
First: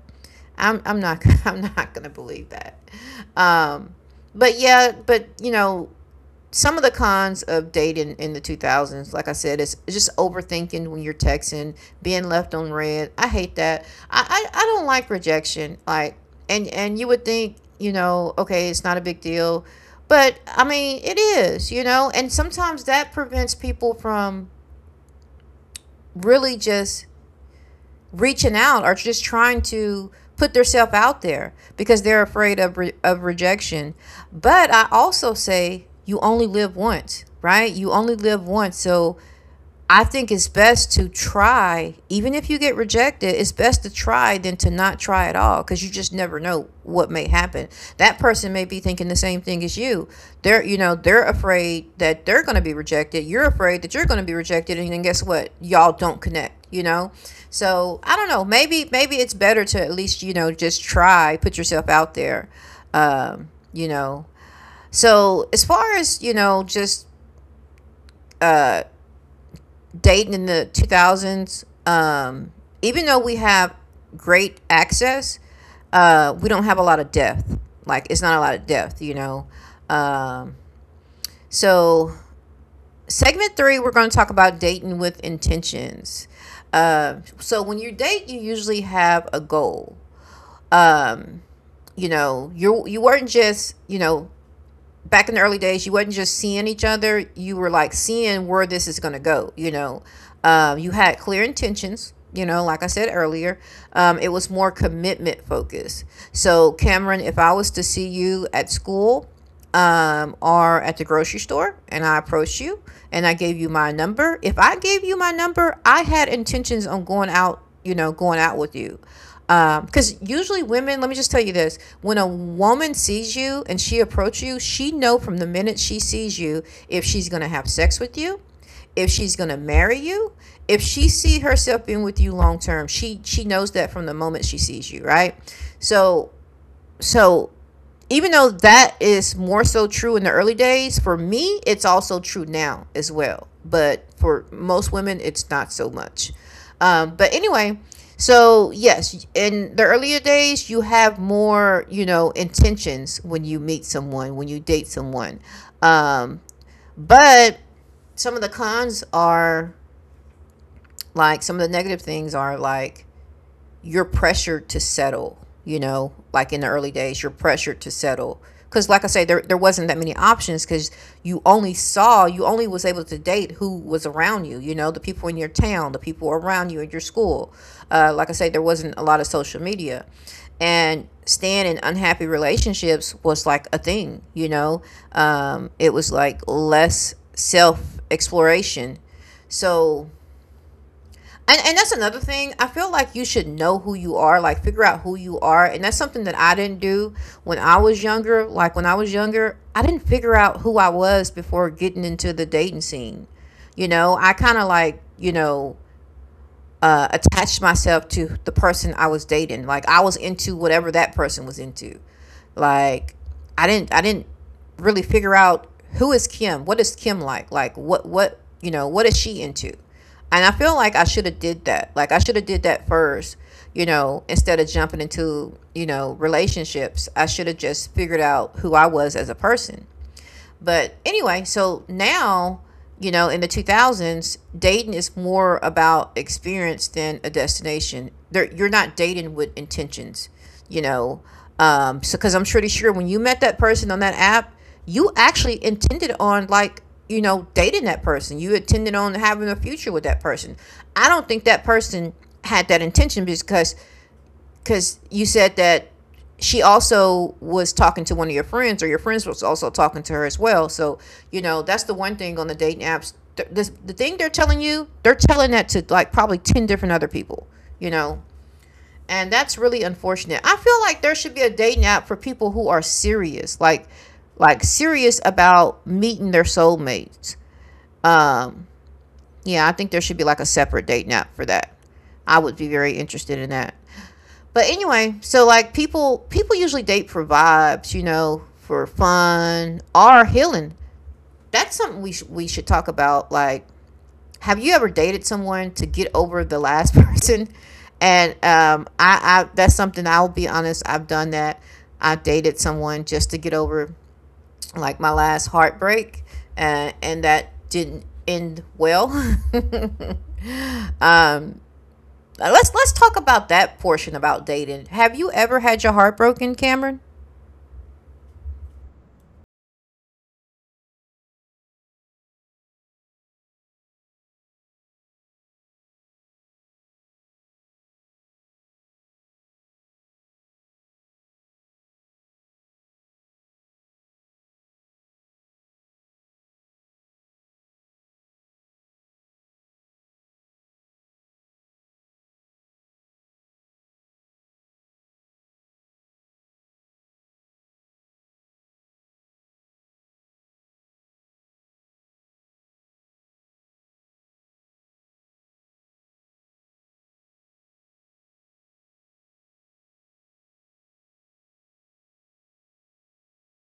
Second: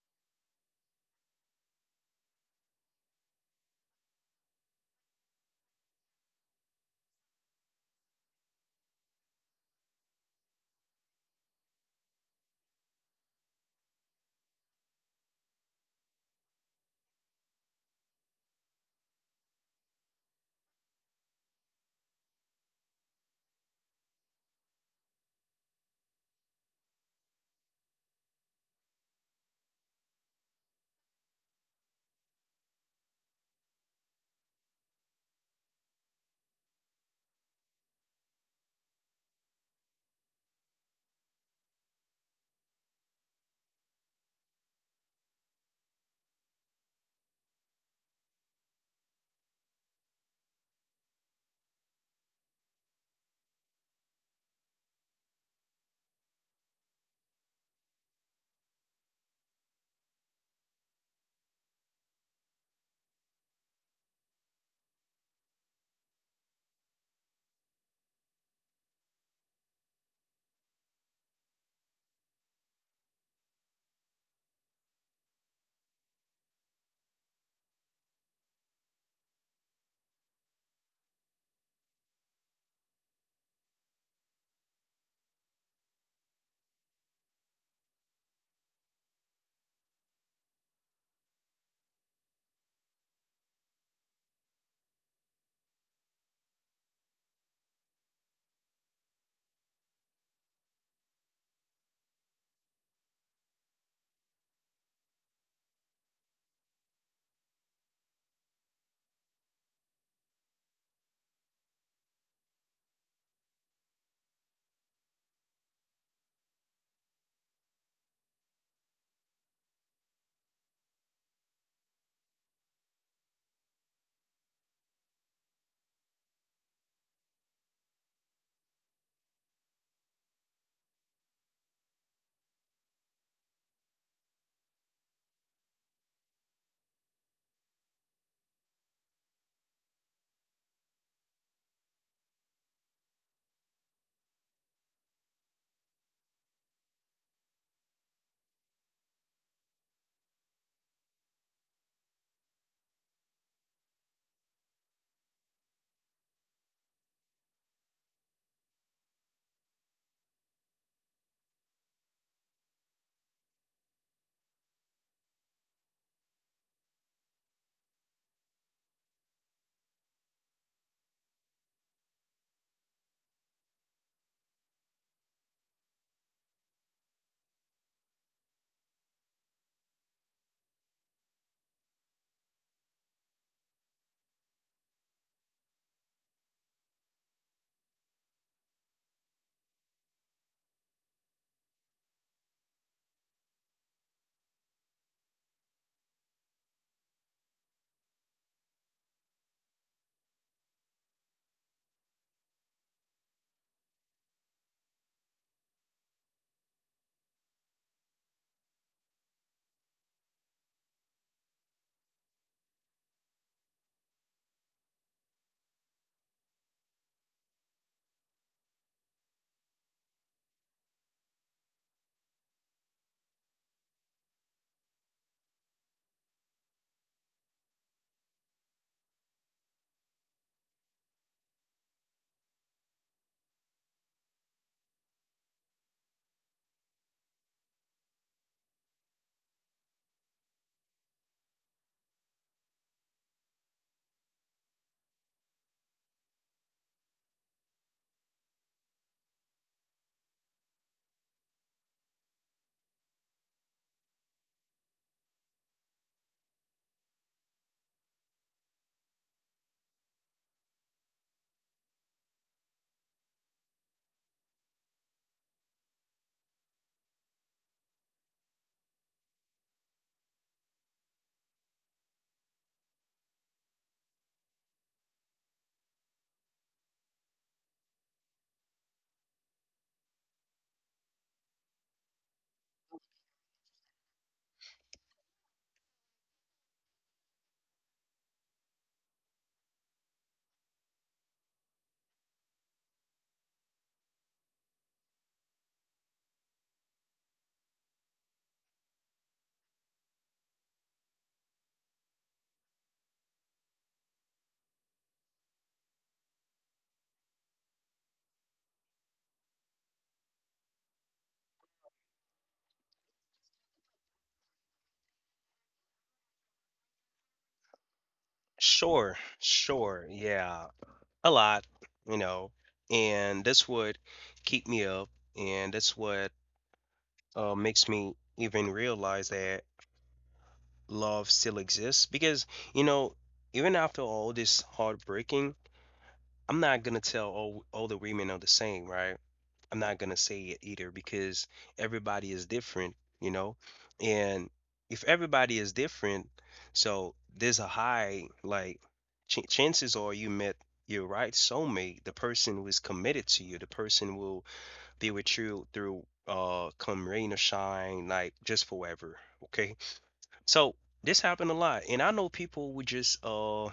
[SPEAKER 1] I'm not I'm not gonna believe that. Um, but you know, some of the cons of dating in the 2000s, like I said, is just overthinking when you're texting, being left on red, I hate that. I don't like rejection, like, and you would think, you know, okay, it's not a big deal, but I mean, it is, you know. And sometimes that prevents people from really just reaching out or just trying to put themselves out there because they're afraid of, rejection. But I also say you only live once, right? You only live once. So I think it's best to try. Even if you get rejected, it's best to try than to not try at all, because you just never know what may happen. That person may be thinking the same thing as you. They're, you know, they're afraid that they're going to be rejected. You're afraid that you're going to be rejected. And then guess what? Y'all don't connect, you know? So I don't know. Maybe it's better to at least, you know, just try, put yourself out there, you know? So as far as, you know, just dating in the 2000s, even though we have great access, we don't have a lot of depth. Like, it's not a lot of depth, you know? Um, so, segment 3, we're going to talk about dating with intentions. When you date, you usually have a goal. You know, you weren't just, you know, back in the early days, you wasn't just seeing each other, you were like seeing where this is going to go, you know. You had clear intentions, you know, like I said earlier. It was more commitment focused. So, Cameron, if I was to see you at school or at the grocery store and I approached you and I gave you my number, if I gave you my number, I had intentions on going out, you know, going out with you because usually women, let me just tell you this, when a woman sees you and she approaches you, she know from the minute she sees you, if she's going to have sex with you, if she's going to marry you, if she see herself in with you long term, she knows that from the moment she sees you, right? So so even though that is more so true in the early days, for me, it's also true now as well. But for most women, it's not so much. But anyway, so yes, in the earlier days, you have more, you know, intentions when you meet someone, when you date someone. Um, but some of the cons are like, some of the negative things are like you're pressured to settle. You know, like in the early days, you're pressured to settle. Because, like I say, there wasn't that many options because you only saw, you only was able to date who was around you, you know, the people in your town, the people around you at your school. Like I say, there wasn't a lot of social media. And staying in unhappy relationships was like a thing, you know, it was like less self exploration. So, and that's another thing. I feel like you should know who you are, like figure out who you are, and that's something that I didn't do when I was younger. Like when I was younger, I didn't figure out who I was before getting into the dating scene. You know, I kind of like, you know, attached myself to the person I was dating. Like I was into whatever that person was into. Like, I didn't really figure out who is Kim. What is Kim like? Like what you know what is she into? And I feel like I should have did that. Like I should have did that first. You know, instead of jumping into you know relationships, I should have just figured out who I was as a person. But anyway, so now, you know, in the 2000s, dating is more about experience than a destination. There, you're not dating with intentions, you know. So, because I'm pretty sure when you met that person on that app, you actually intended on, like, you know, dating that person. You intended on having a future with that person. I don't think that person had that intention because you said that she also was talking to one of your friends, or your friends was also talking to her as well. So you know, that's the one thing on the dating apps. The thing they're telling you, they're telling that to, like, probably 10 different other people, you know. And that's really unfortunate. I feel like there should be a dating app for people who are serious, like serious about meeting their soulmates. um yeah, I think there should be like a separate dating app for that. I would be very interested in that. But anyway, so like people usually date for vibes, you know, for fun or healing. That's something we should talk about. Like, have you ever dated someone to get over the last person? And I, that's something, I'll be honest, I've done that. I dated someone just to get over like my last heartbreak, and that didn't end well. Let's talk about that portion about dating. Have you ever had your heart broken, Cameron?
[SPEAKER 2] Sure, sure, yeah. A lot, you know, and that's what keep me up, and that's what makes me even realize that love still exists. Because you know, even after all this heartbreaking, I'm not gonna tell all the women are the same, right? I'm not gonna say it either because everybody is different, you know? And if everybody is different, so there's a high, like, ch chances are you met your right soulmate, the person who is committed to you, the person will be with you through come rain or shine, like just forever. Okay. So this happened a lot. And I know people would just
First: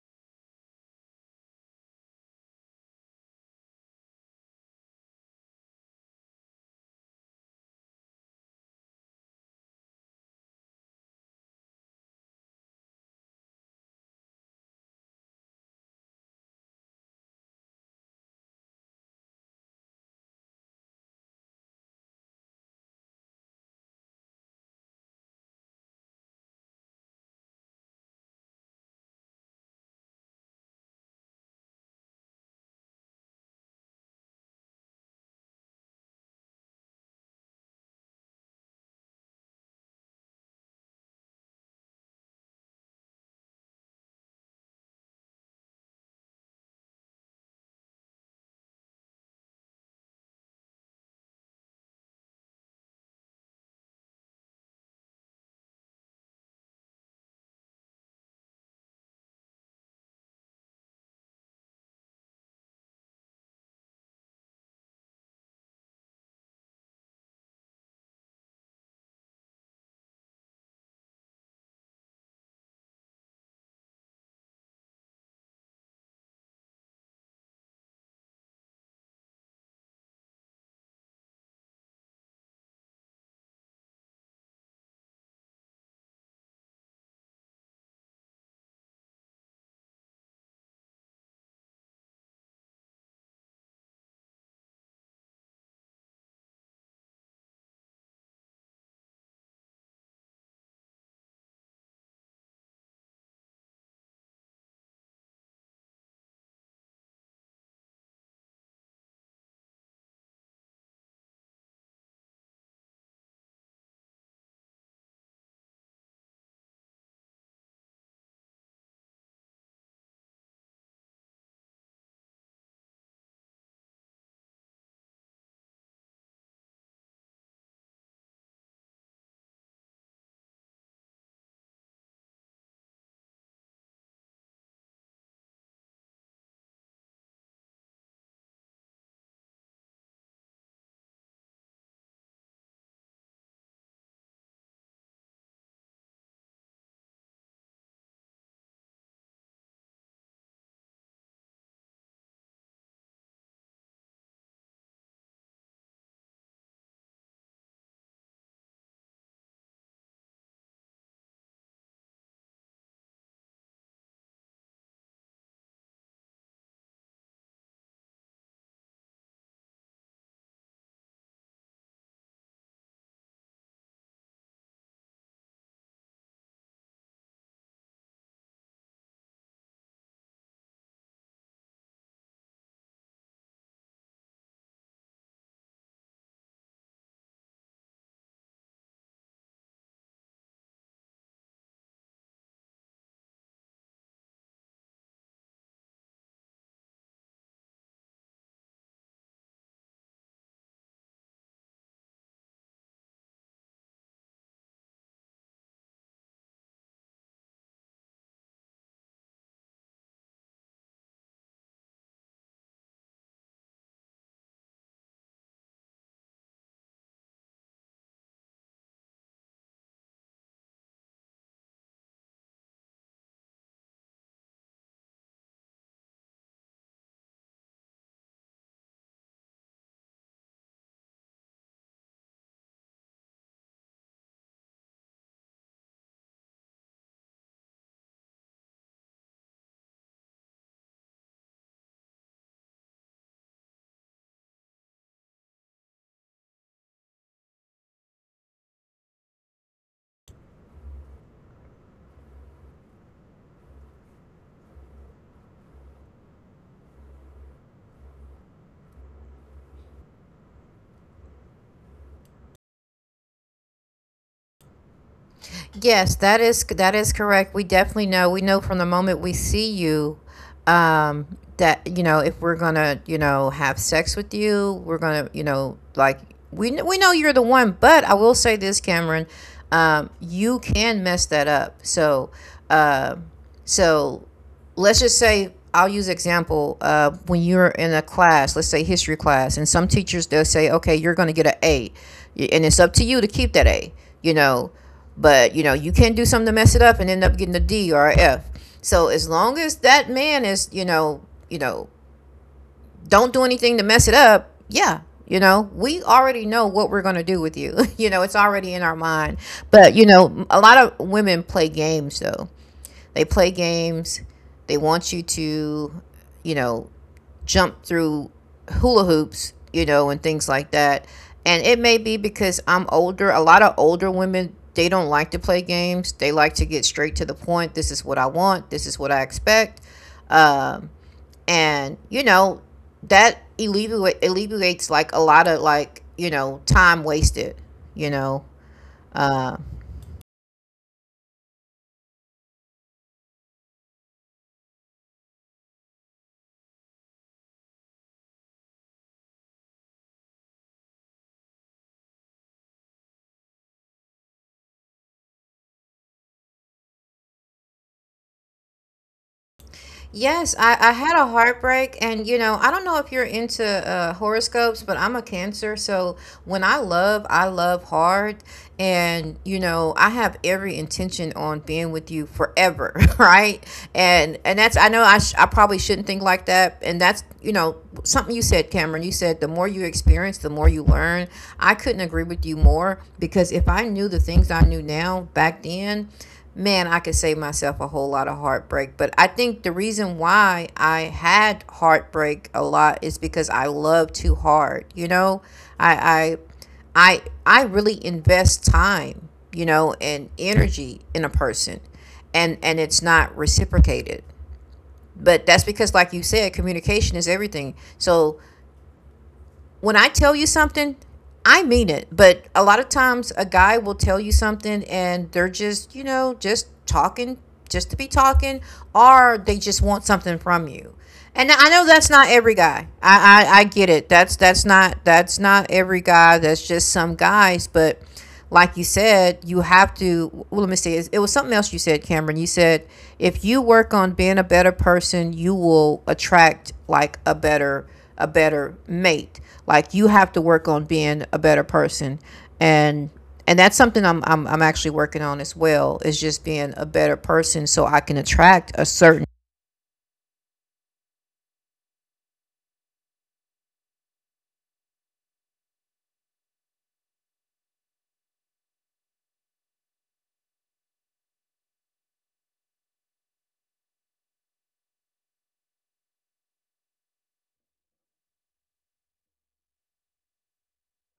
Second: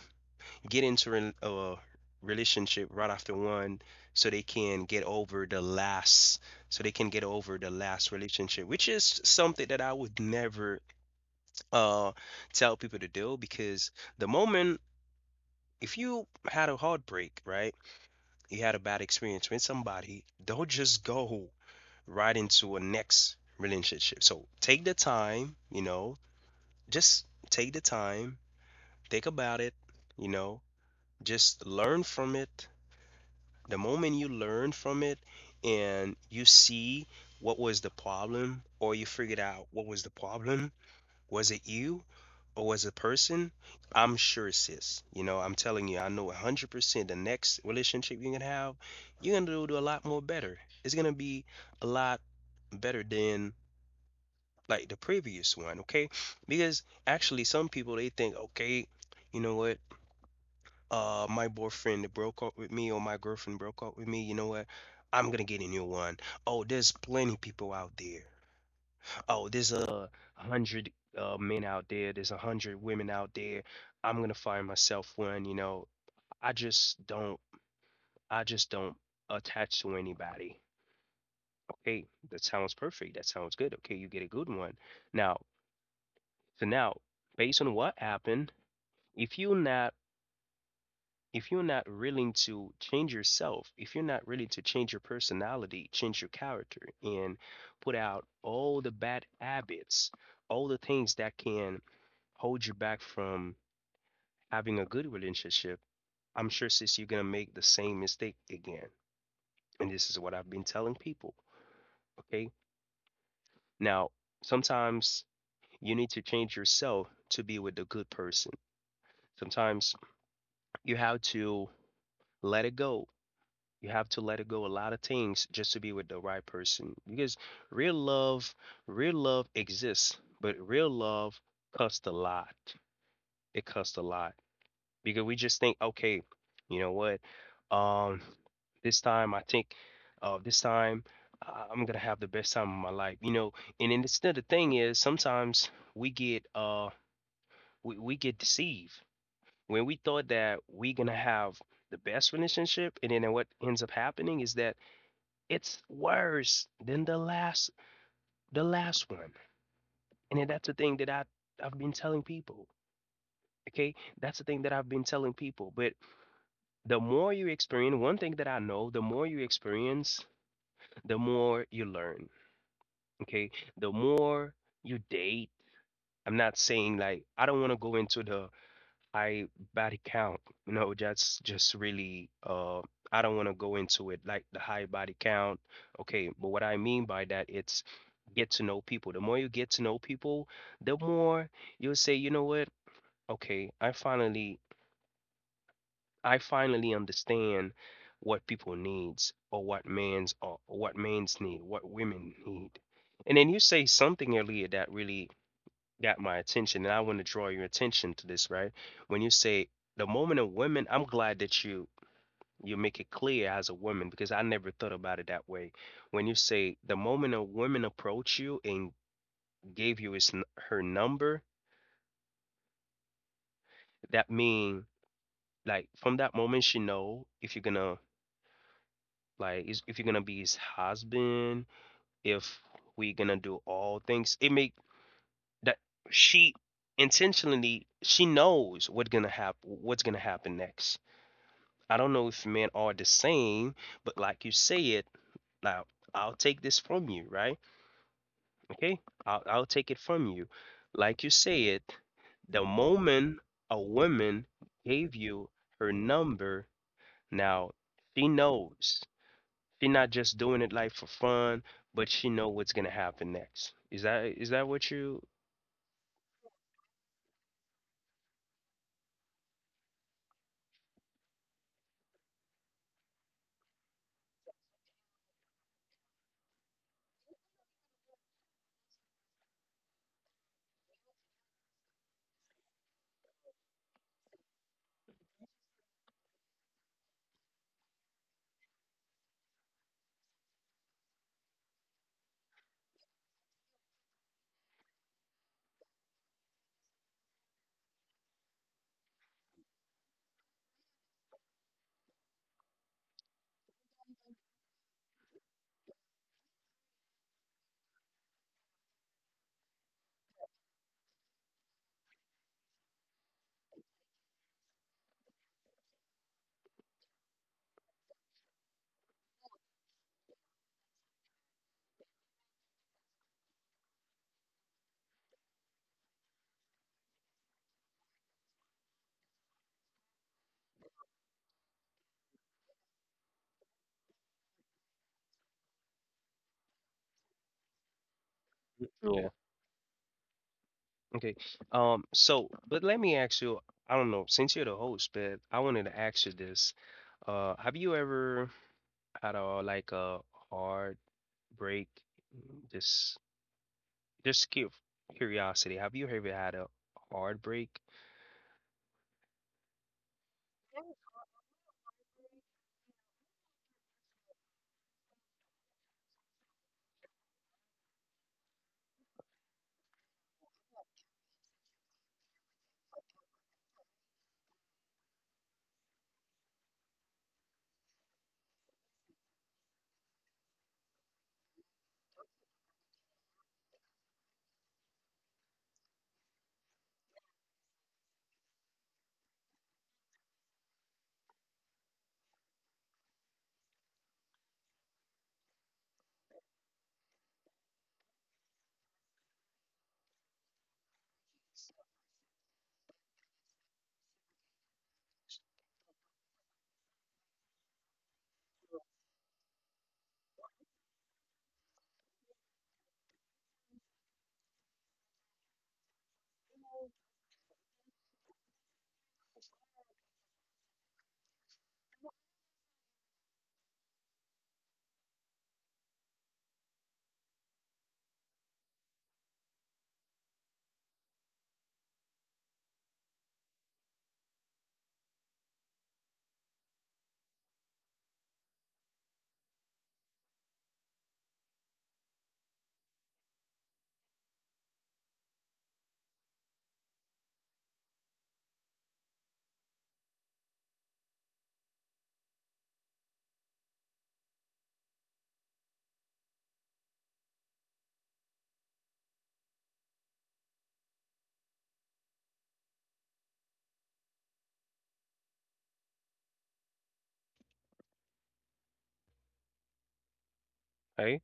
[SPEAKER 2] get into a relationship right after one so they can get over the last so they can get over the last relationship which is something that I would never uh tell people to do because the moment if you had a heartbreak right you had a bad experience with somebody don't just go right into a next relationship so take the time you know just take the time think about it you know just learn from it the moment you learn from it and you see what was the problem or you figured out what was the problem was it you or was it a person. I'm sure, sis, you know, I'm telling you, I know 100% the next relationship you're gonna have, you're gonna do a lot more better. It's gonna be a lot better than like the previous one. Okay, because actually some people they think okay, you know what, my boyfriend that broke up with me or my girlfriend broke up with me, you know what, I'm gonna get a new one. Oh, there's plenty people out there, oh there's a hundred men out there, there's a hundred women out there, I'm gonna find myself one, you know. I just don't i just don't attach to anybody. Okay, that sounds perfect, that sounds good, okay you get a good one. Now, so now based on what happened, if you're not if you're not willing to change yourself, if you're not willing to change your personality, change your character, and put out all the bad habits, all the things that can hold you back from having a good relationship, I'm sure, sis, you're gonna make the same mistake again. And this is what I've been telling people. Okay. Now, sometimes you need to change yourself to be with a good person. Sometimes you have to let it go. You have to let it go a lot of things just to be with the right person because real love, real love exists, but real love costs a lot. It costs a lot because we just think, okay, you know what? Um, this time I think, this time I'm gonna have the best time of my life, you know. And then the thing is, sometimes we get we get deceived when we thought that we're gonna have the best relationship, and then what ends up happening is that it's worse than the last one. And then that's the thing that I've been telling people. Okay? That's the thing that I've been telling people. But the more you experience, one thing that I know, the more you experience, the more you learn. Okay? The more you date, I'm not saying like I don't want to go into the I body count. You know, that's just really I don't want to go into it like the high body count. Okay, but what I mean by that it's get to know people. The more you get to know people, the more you'll say, you know what? Okay, I finally understand what people needs or what man's or what men's need, what women need. And then you say something earlier that really got my attention and I want to draw your attention to this, right? When you say the moment of women, I'm glad that you make it clear as a woman because I never thought about it that way. When you say the moment a woman approached you and gave you her number, that mean like from that moment she know if you're gonna if you're gonna be his husband, if we gonna do all things, it make that she intentionally she knows what's gonna happen next. I don't know if men are the same, but like you say it, now I'll take this from you, right? Okay? I'll take it from you. Like you say it, the moment a woman gave you her number, now she knows. She not just doing it like for fun, but she know what's gonna happen next. Is that what you?
[SPEAKER 1] Yes, that is correct. We definitely know. We know from the moment we see you, that you know, if we're gonna, you know, have sex with you, we're gonna, you know, like, we know you're the one. But I will say this, Cameron, you can mess that up. Uh, so let's just say, I'll use example, when you're in a class, let's say history class, and some teachers they'll say, okay, you're going to get an A, and it's up to you to keep that A, you know, but you know you can not do something to mess it up and end up getting a D or a F. So as long as that man is, you know, don't do anything to mess it up, yeah. You know, we already know what we're going to do with you. You know, it's already in our mind. But, you know, a lot of women play games, though, they play games. They want you to, you know, jump through hula hoops, you know, and things like that. And it may be because I'm older. A lot of older women, they don't like to play games. They like to get straight to the point. This is what I want. This is what I expect. Um, and, you know, that alleviates like a lot of like, you know, time wasted, you know.
[SPEAKER 2] Yeah.
[SPEAKER 1] Um, Uh,
[SPEAKER 2] Okay. Um, so, but let me ask you. I don't know. Since you're the host, but I wanted to ask you this. Have you ever at all like a heartbreak? Mm, just just cu- curiosity. Have you ever had a heartbreak?
[SPEAKER 1] Yes, I had a heartbreak, and you know, I don't know if you're into horoscopes, but I'm a Cancer, so when I love hard, and you know, I have every intention on being with you forever, right? And that's, I know I sh I probably shouldn't think like that, and that's, you know, something you said, Cameron. You said the more you experience, the more you learn. I couldn't agree with you more because if I knew the things I knew now back then, man, I could save myself a whole lot of heartbreak. But I think the reason why I had heartbreak a lot is because I love too hard. You know, I I really invest time, you know, and energy in a person, and it's not reciprocated. But that's because, like you said, communication is everything. So when I tell you something, I mean it. But a lot of times a guy will tell you something and they're just, you know, just talking, just to be talking, or they just want something from you. And I know that's not every guy. I get it. That's not every guy. That's just some guys, but like you said, you have to. Well, let me see. It was something else you said, Cameron. You said if you work on being a better person, you will attract like a better, a better mate. Like you have to work on being a better person, and and that's something I'm actually working on as well. Is just being a better person so I can attract a certain.
[SPEAKER 2] Hey,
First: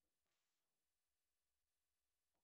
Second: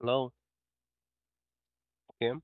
[SPEAKER 2] hello, Kim.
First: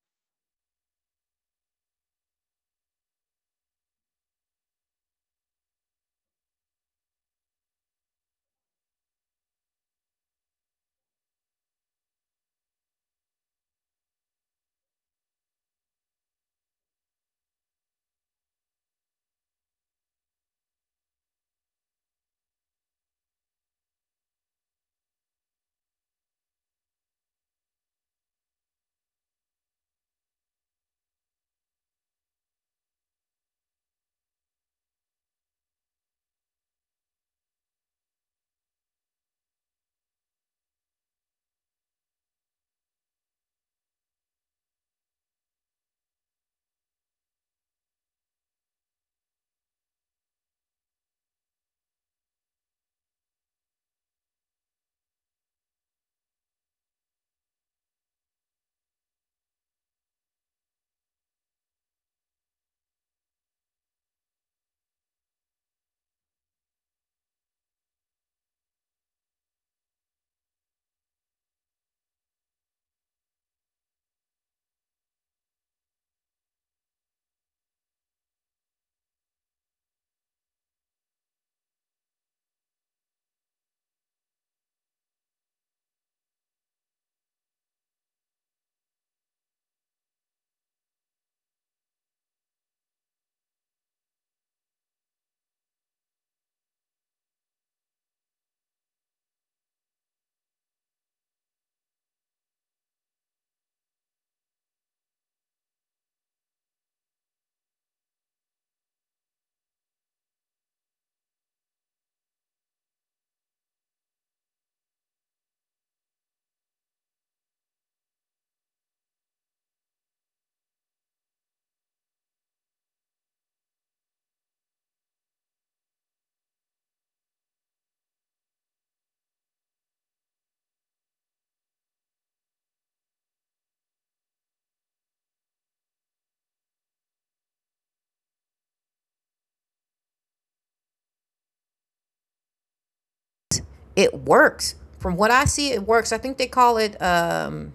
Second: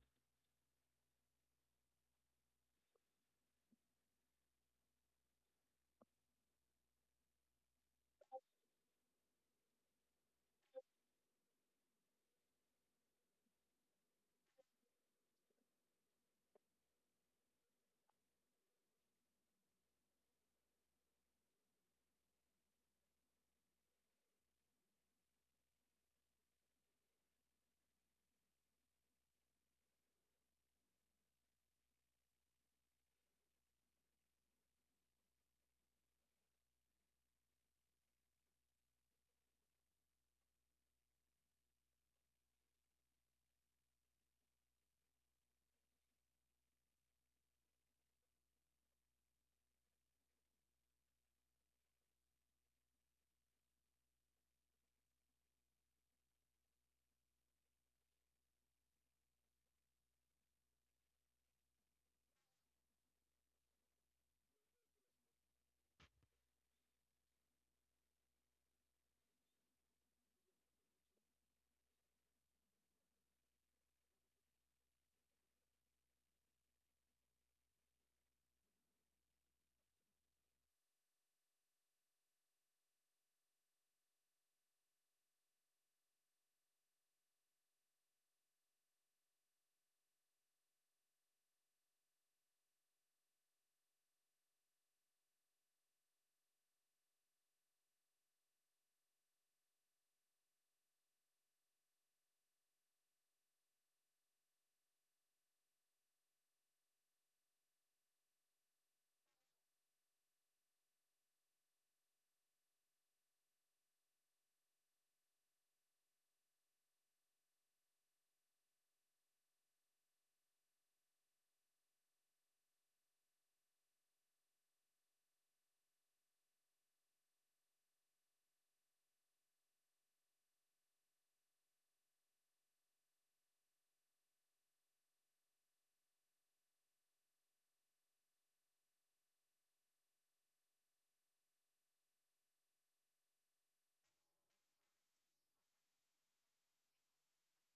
[SPEAKER 1] It works. From what I see, it works. I think they call it.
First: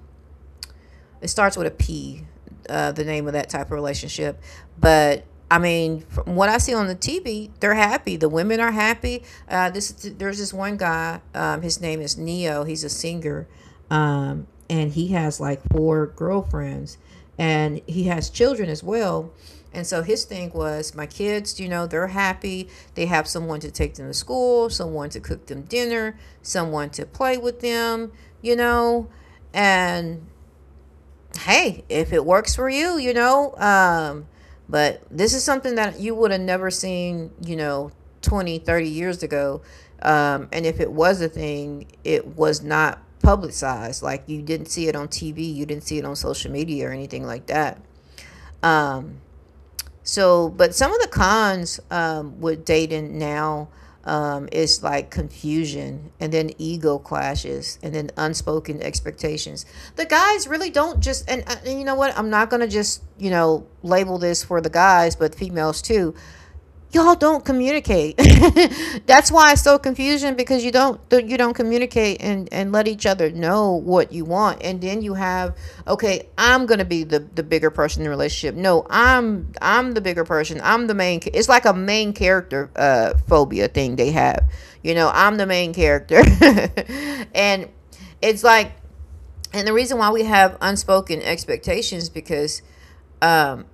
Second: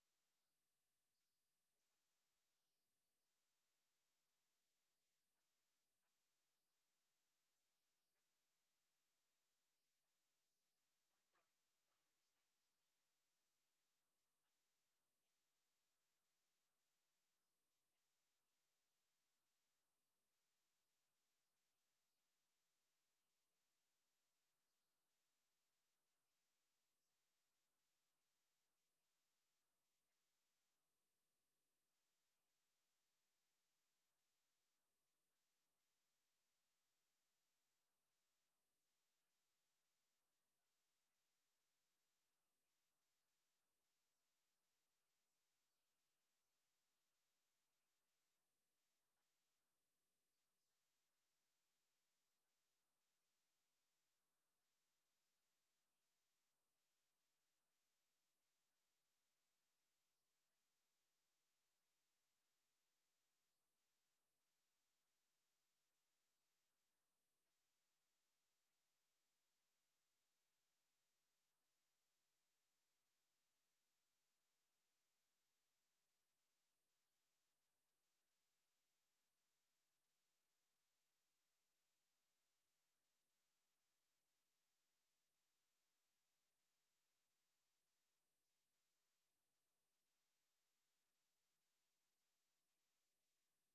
[SPEAKER 1] It starts with a P, the name of that type of relationship. But I mean, from what I see on the TV, they're happy. The women are happy. This There's this one guy. His name is Neo. He's a singer, and he has like four girlfriends, and he has children as well. And so his thing was, my kids, you know, they're happy. They have someone to take them to school, someone to cook them dinner, someone to play with them, you know, and hey, if it works for you, you know. But this is something that you would have never seen, you know, 20, 30 years ago. And if it was a thing, it was not publicized. Like you didn't see it on TV, you didn't see it on social media or anything like that. Um, so, but some of the cons, with dating now, is like confusion and then ego clashes and then unspoken expectations. The guys really don't just, and you know what? I'm not going to just, you know, label this for the guys, but females too, y'all don't communicate. That's why it's so confusing, because you don't, you don't communicate and let each other know what you want. And then you have, okay, I'm gonna be the bigger person in the relationship. No, I'm the bigger person. I'm the main, it's like a main character phobia thing they have. You know, I'm the main character. And it's like, and the reason why we have unspoken expectations, because um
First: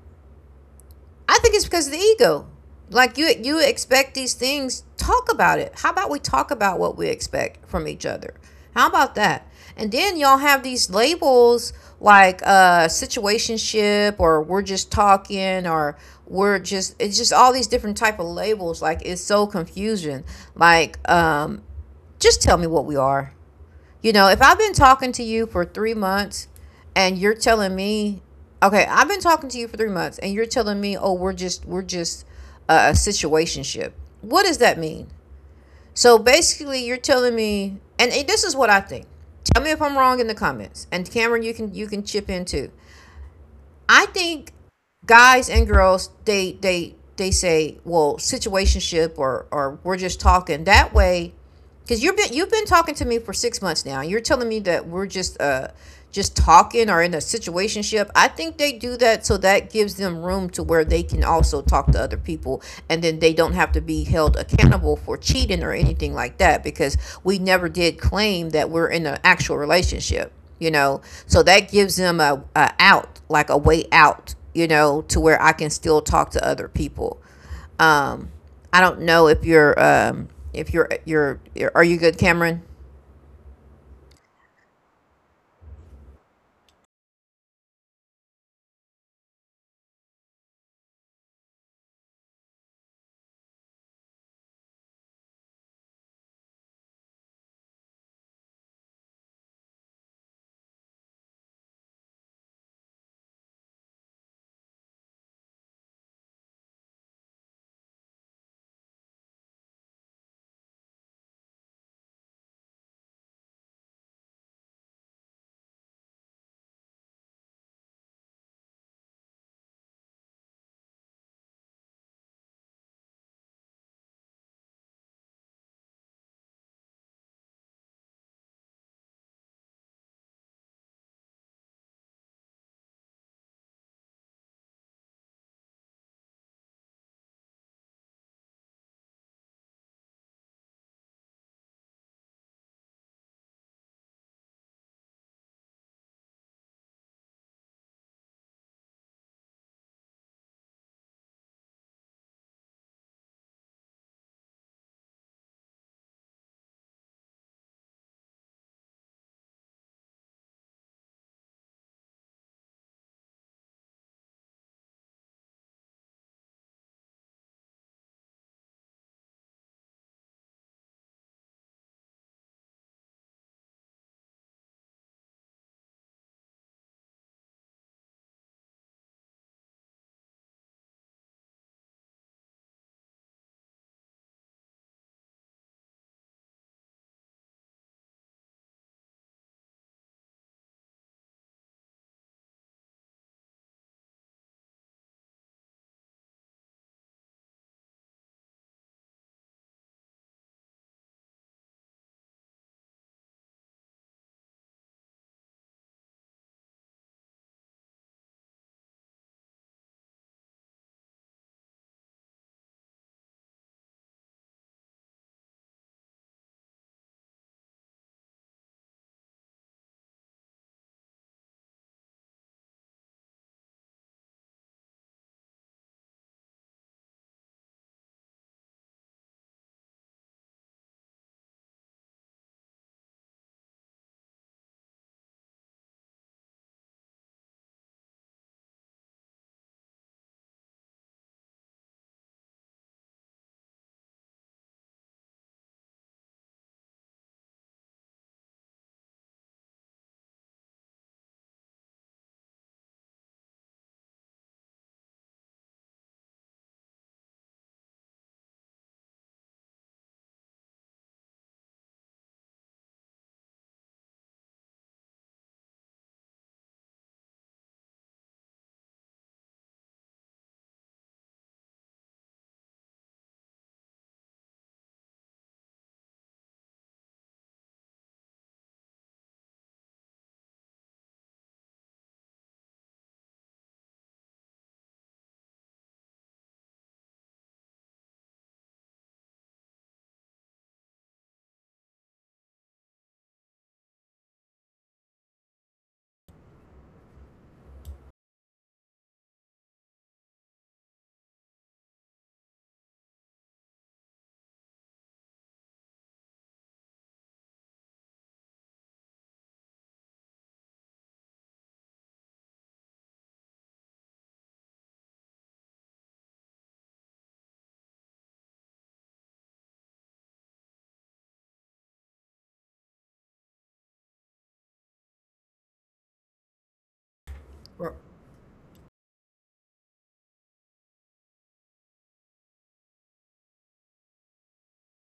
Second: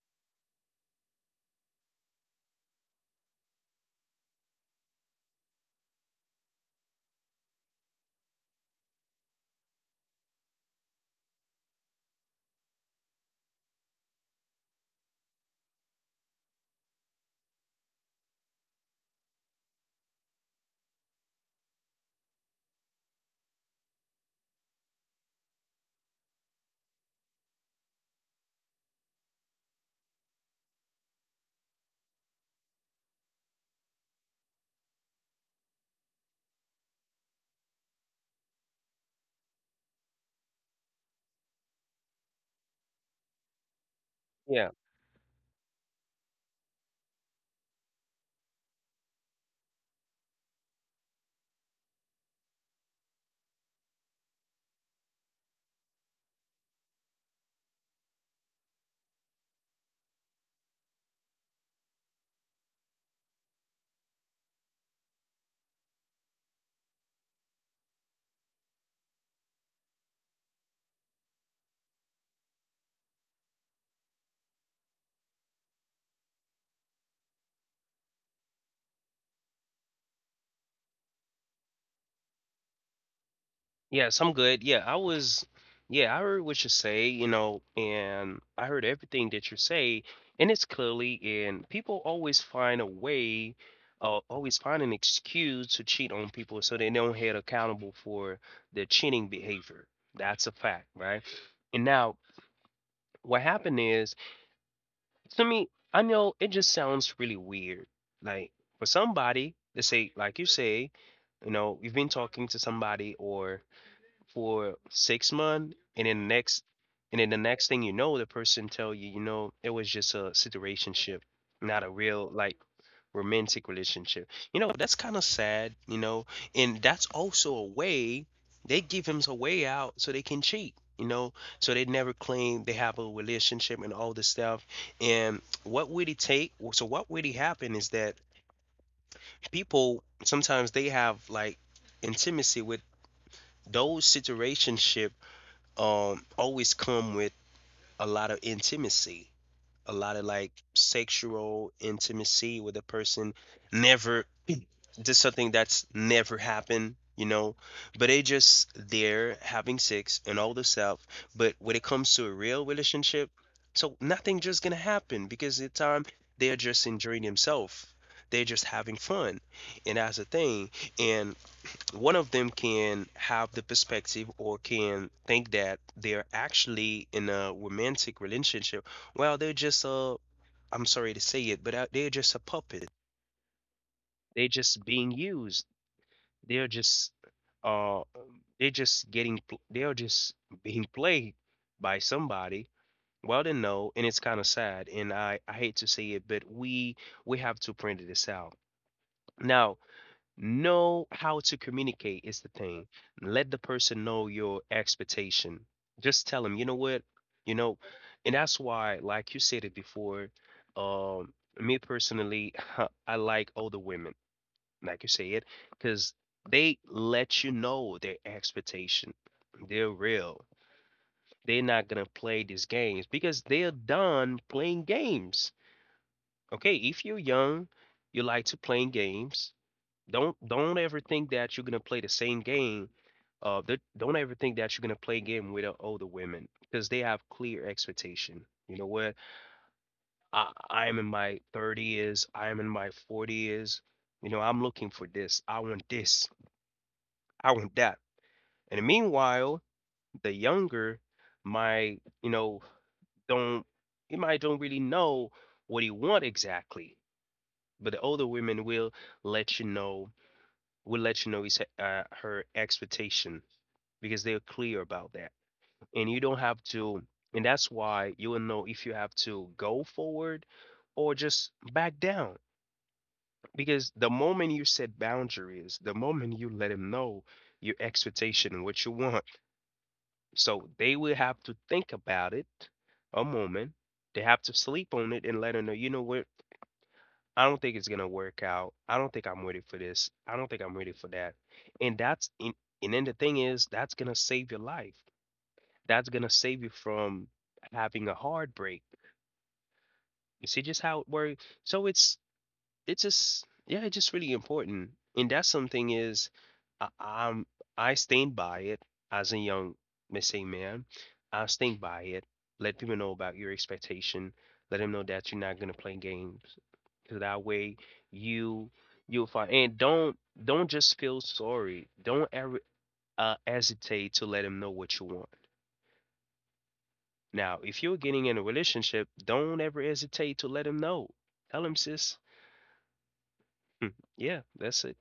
[SPEAKER 1] I think it's because of the ego. Like you expect these things, talk about it. How about we talk about what we expect from each other? How about that? And then y'all have these labels, like situationship, or we're just talking, or we're just, it's just all these different type of labels, like it's so confusing. Like just tell me what we are. You know, if I've been talking to you for 3 months and you're telling me, okay, I've been talking to you for 3 months and you're telling me, oh, we're just a situationship. What does that mean? So basically, you're telling me, and this is what I think. Tell me if I'm wrong in the comments. And Cameron, you can chip in too. I think
[SPEAKER 2] Yeah,
[SPEAKER 1] guys and girls they say, well, situationship or we're just talking, that way. Because you've been talking to me for 6 months now. You're telling me that we're just talking or in a situationship. I think they do that so that gives them room to where they can also talk to other people, and then they don't have to be held accountable for cheating or anything like that. Because we never did claim that we're in an actual relationship, you know. So that gives them a out, like a way out, you know, to where I can still talk to other people. Um, I don't know if you're are you good, Cameron?
[SPEAKER 2] yes, I'm good. Yeah, I was. Yeah, I heard what you say, you know, and I heard everything that you say, and it's clearly, and people always find a way, always find an excuse to cheat on people so they don't hold accountable for their cheating behavior. That's a fact, right? And now, what happened is, to me, I know it just sounds really weird. Like for somebody, let's say, like you say, you know, you've been talking to somebody or for 6 months, and then the next thing you know, the person tell you, you know, it was just a situationship, not a real like romantic relationship. You know, that's kind of sad, you know, and that's also a way they give him a way out so they can cheat, you know, so they never claim they have a relationship and all this stuff. And what would it take? What would it happen is that people sometimes they have like intimacy with those situationship always come with a lot of intimacy, a lot of like sexual intimacy with a person never. This is something that's never happened, you know, but they just there having sex and all this stuff. But when it comes to a real relationship, so nothing just gonna happen because the time they're just enjoying themselves. They're just having fun. And that's the thing. And one of them can have the perspective or can think that they're actually in a romantic relationship. Well, they're just a, I'm sorry to say it, but they're just a puppet. They're just being used. They're just uh they're just being played by somebody. Well, they know, and it's kind of sad, and I hate to say it, but we have to print this out. Now, know how to communicate is the thing. Let the person know your expectation. Just tell them, you know what, you know, and that's why, like you said it before, um, me personally, I like older women like you said, because they let you know their expectation. They're real. They're not gonna play these games because they're done playing games. Okay, if you're young, you like to play games. Don't ever think that you're gonna play the same game. Don't ever think that you're gonna play game with the older women because they have clear expectation. You know what? I am in my 30s. I am in my 40s. You know, I'm looking for this. I want this. I want that. And meanwhile, the younger might, you know, don't, he might don't really know what he want exactly. But the older women will let you know, will let you know his her expectation because they're clear about that. And you don't have to, and that's why you will know if you have to go forward or just back down. Because the moment you set boundaries, the moment you let him know your expectation, what you want. So they will have to think about it a moment. They have to sleep on it and let her know, you know what? I don't think it's gonna work out. I don't think I'm ready for this. I don't think I'm ready for that. And that's and, and then the thing is that's gonna save your life. That's gonna save you from having a heartbreak. You see just how it works. So it's just, yeah, it's just really important, and that's something is I, i'm I stand by it. As a young missing man, I stand by it. Let people know about your expectation. Let them know that you're not going to play games, because that way you, you'll find, and don't just feel sorry. Don't ever hesitate to let them know what you want. Now if you're getting in a relationship, don't ever hesitate to let them know. Tell them, sis. Yeah, that's it.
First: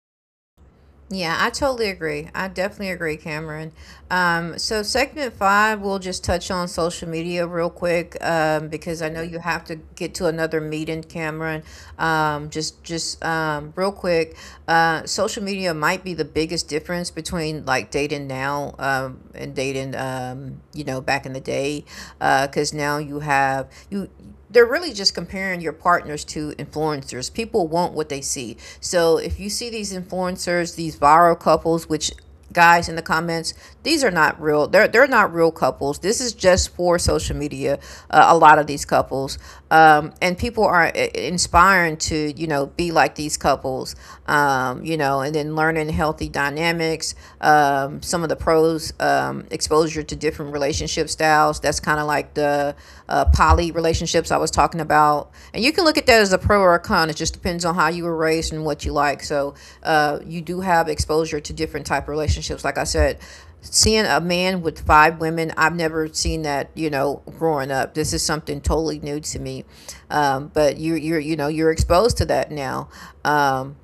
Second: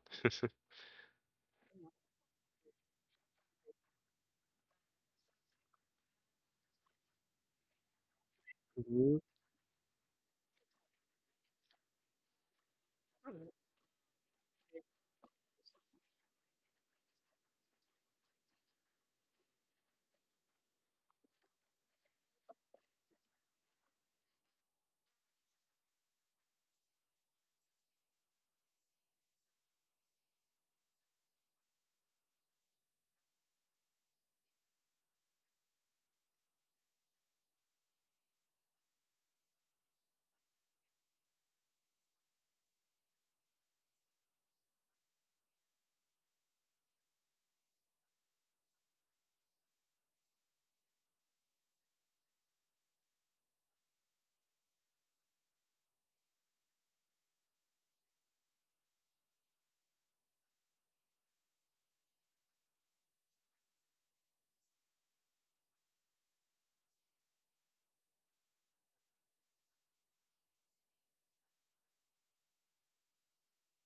[SPEAKER 1] Yeah, I totally agree. I definitely agree, Cameron. So segment five, we'll just touch on social media real quick, because I know you have to get to another meeting, Cameron. Just Real quick, social media might be the biggest difference between like dating now, and dating, you know, back in the day, because now you have you. They're really just comparing your partners to influencers. People want what they see. So if you see these influencers, these viral couples, which, guys in the comments, these are not real. They're not real couples. This is just for social media. A lot of these couples, and people are inspiring to, you know, be like these couples, you know, and then learning healthy dynamics, some of the pros, exposure to different relationship styles. That's kind of like the, poly relationships I was talking about, and you can look at that as a pro or a con. It just depends on how you were raised and what you like. So, you do have exposure to different type of relationships, like I said, seeing a man with 5 women. I've never seen that, you know, growing up. This is something totally new to me. But you're you know, you're exposed to that now. um,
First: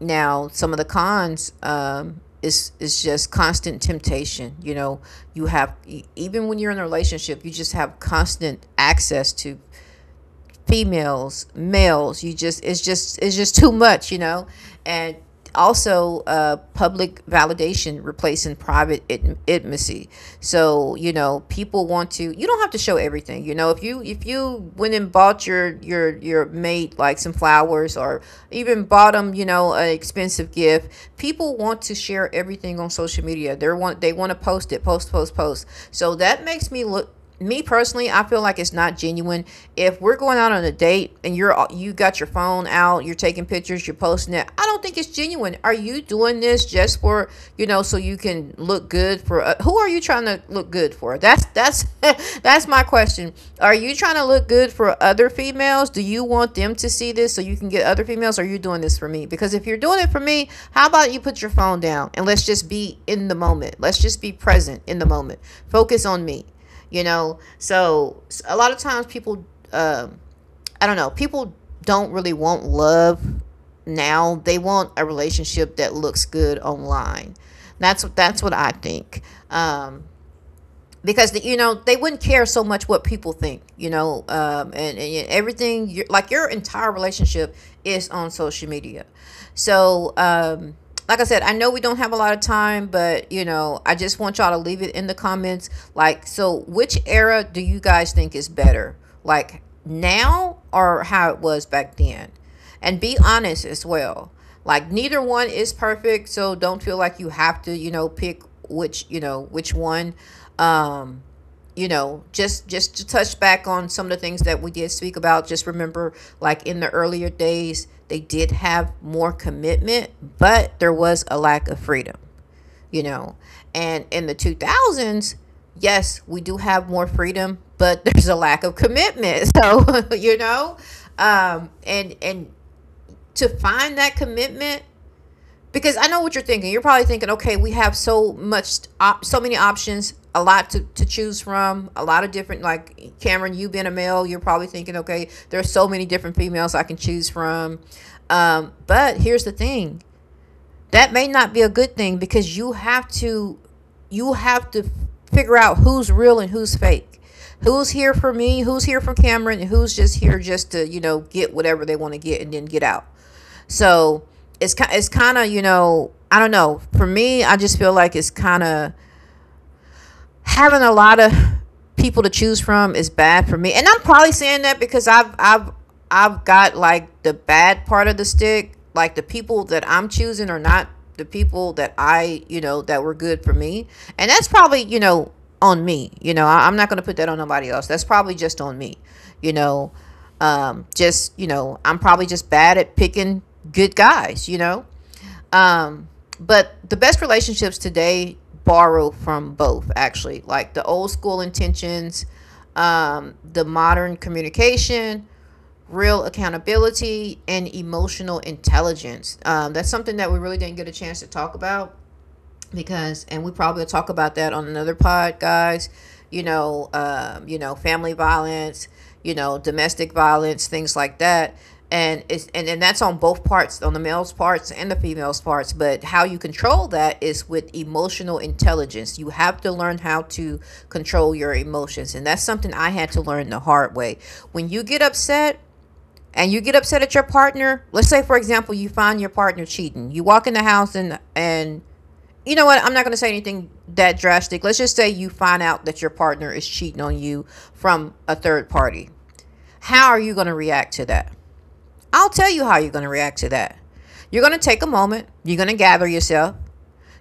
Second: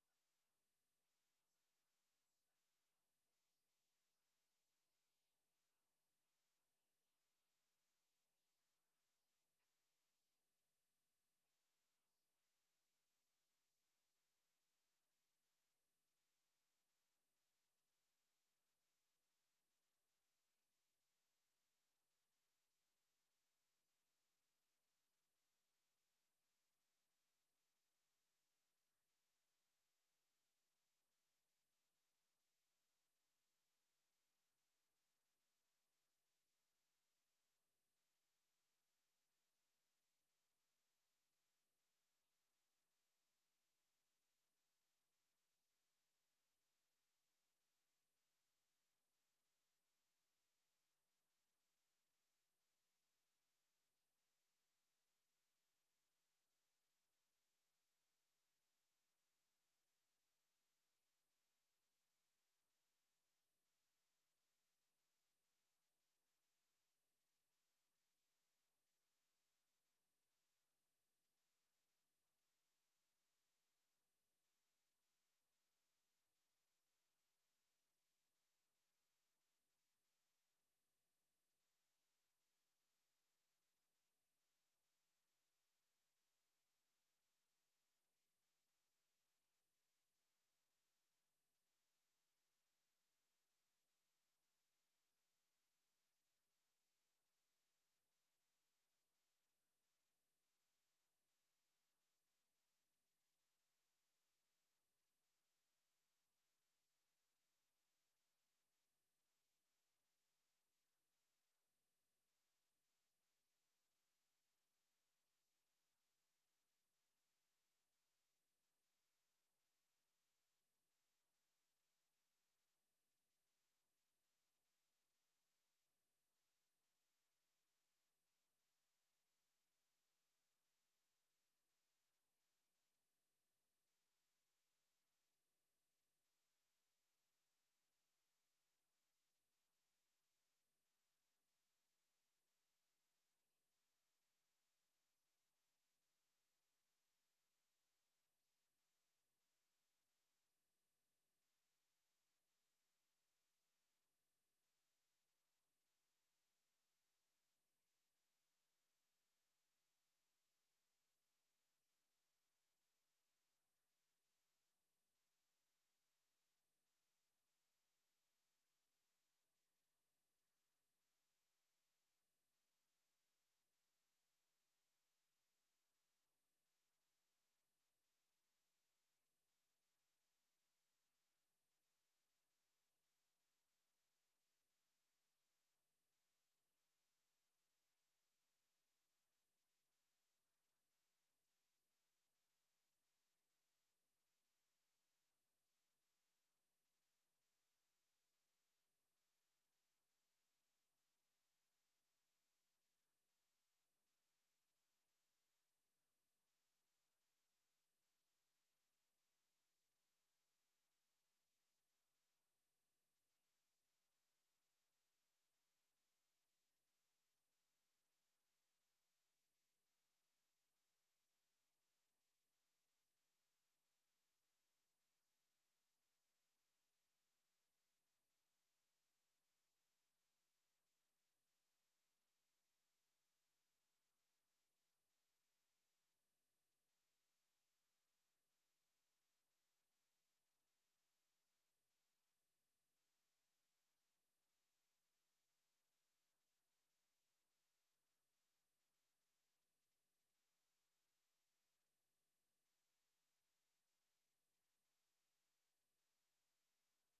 [SPEAKER 1] Now some of the cons, is just constant temptation, you know. You have even when you're in a relationship, you just have constant access to females, males. You just it's just too much, you know. And also, public validation replacing private intimacy. So, you know, people want to. You don't have to show everything. You know, if you went and bought your mate like some flowers, or even bought them, you know, an expensive gift. People want to share everything on social media. They want to post it, post, post, post. So that makes me look, me personally, I feel like it's not genuine. If we're going out on a date and you got your phone out, you're taking pictures, you're posting it, I don't think it's genuine. Are you doing this just for, you know, so you can look good for, who are you trying to look good for? That's that's my question. Are you trying to look good for other females? Do you want them to see this so you can get other females? Or are you doing this for me? Because if you're doing it for me, how about you put your phone down and let's just be in the moment. Let's just be present in the moment. Focus on me, you know. So a lot of times people, um I don't know people don't really want love now, they want a relationship that looks good online. That's what I think. um because you know, they wouldn't care so much what people think, you know. And everything, you like, your entire relationship is on social media. So, like I said, I know we don't have a lot of time, but, you know, I just want y'all to leave it in the comments, like, so which era do you guys think is better, like now or how it was back then, and be honest as well. Like neither one is perfect, so don't feel like you have to, you know, pick which, you know, which one. Um, you know, just to touch back on some of the things that we did speak about. Just remember, like in the earlier days, they did have more commitment, but there was a lack of freedom. You know, and in the 2000s, yes, we do have more freedom, but there's a lack of commitment. So you know, and to find that commitment, because I know what you're thinking. You're probably thinking, okay, we have so much, so many options, a lot to choose from, a lot of different, like Cameron, you being a male, you're probably thinking, okay, there's so many different females I can choose from. But here's the thing, that may not be a good thing, because you have to figure out who's real and who's fake, who's here for me, who's here for Cameron, and who's just here just to, you know, get whatever they want to get and then get out. So it's kind of, you know, I don't know, for me, I just feel like it's kind of, having a lot of people to choose from is bad for me. And I'm probably saying that because I've got like the bad part of the stick. Like the people that I'm choosing are not the people that I, you know, that were good for me. And that's probably, you know, on me. I'm not gonna put that on nobody else. That's probably just on me. You know, just, you know, I'm probably just bad at picking good guys. You know, um, but the best relationships today borrow from both, actually, like the old school intentions, the modern communication, real accountability, and emotional intelligence. That's something that we really didn't get a chance to talk about, because, and we probably will talk about that on another pod, guys, you know. You know, family violence, you know, domestic violence, things like that. And that's on both parts, on the male's parts and the female's parts. But how you control that is with emotional intelligence. You have to learn how to control your emotions, and that's something I had to learn the hard way. When you get upset, and you get upset at your partner, let's say, for example, you find your partner cheating, you walk in the house, and you know what? I'm not going to say anything that drastic. Let's just say you find out that your partner is cheating on you from a third party. How are you going to react to that? I'll tell you how you're going to react to that. You're going to take a moment, you're going to gather yourself,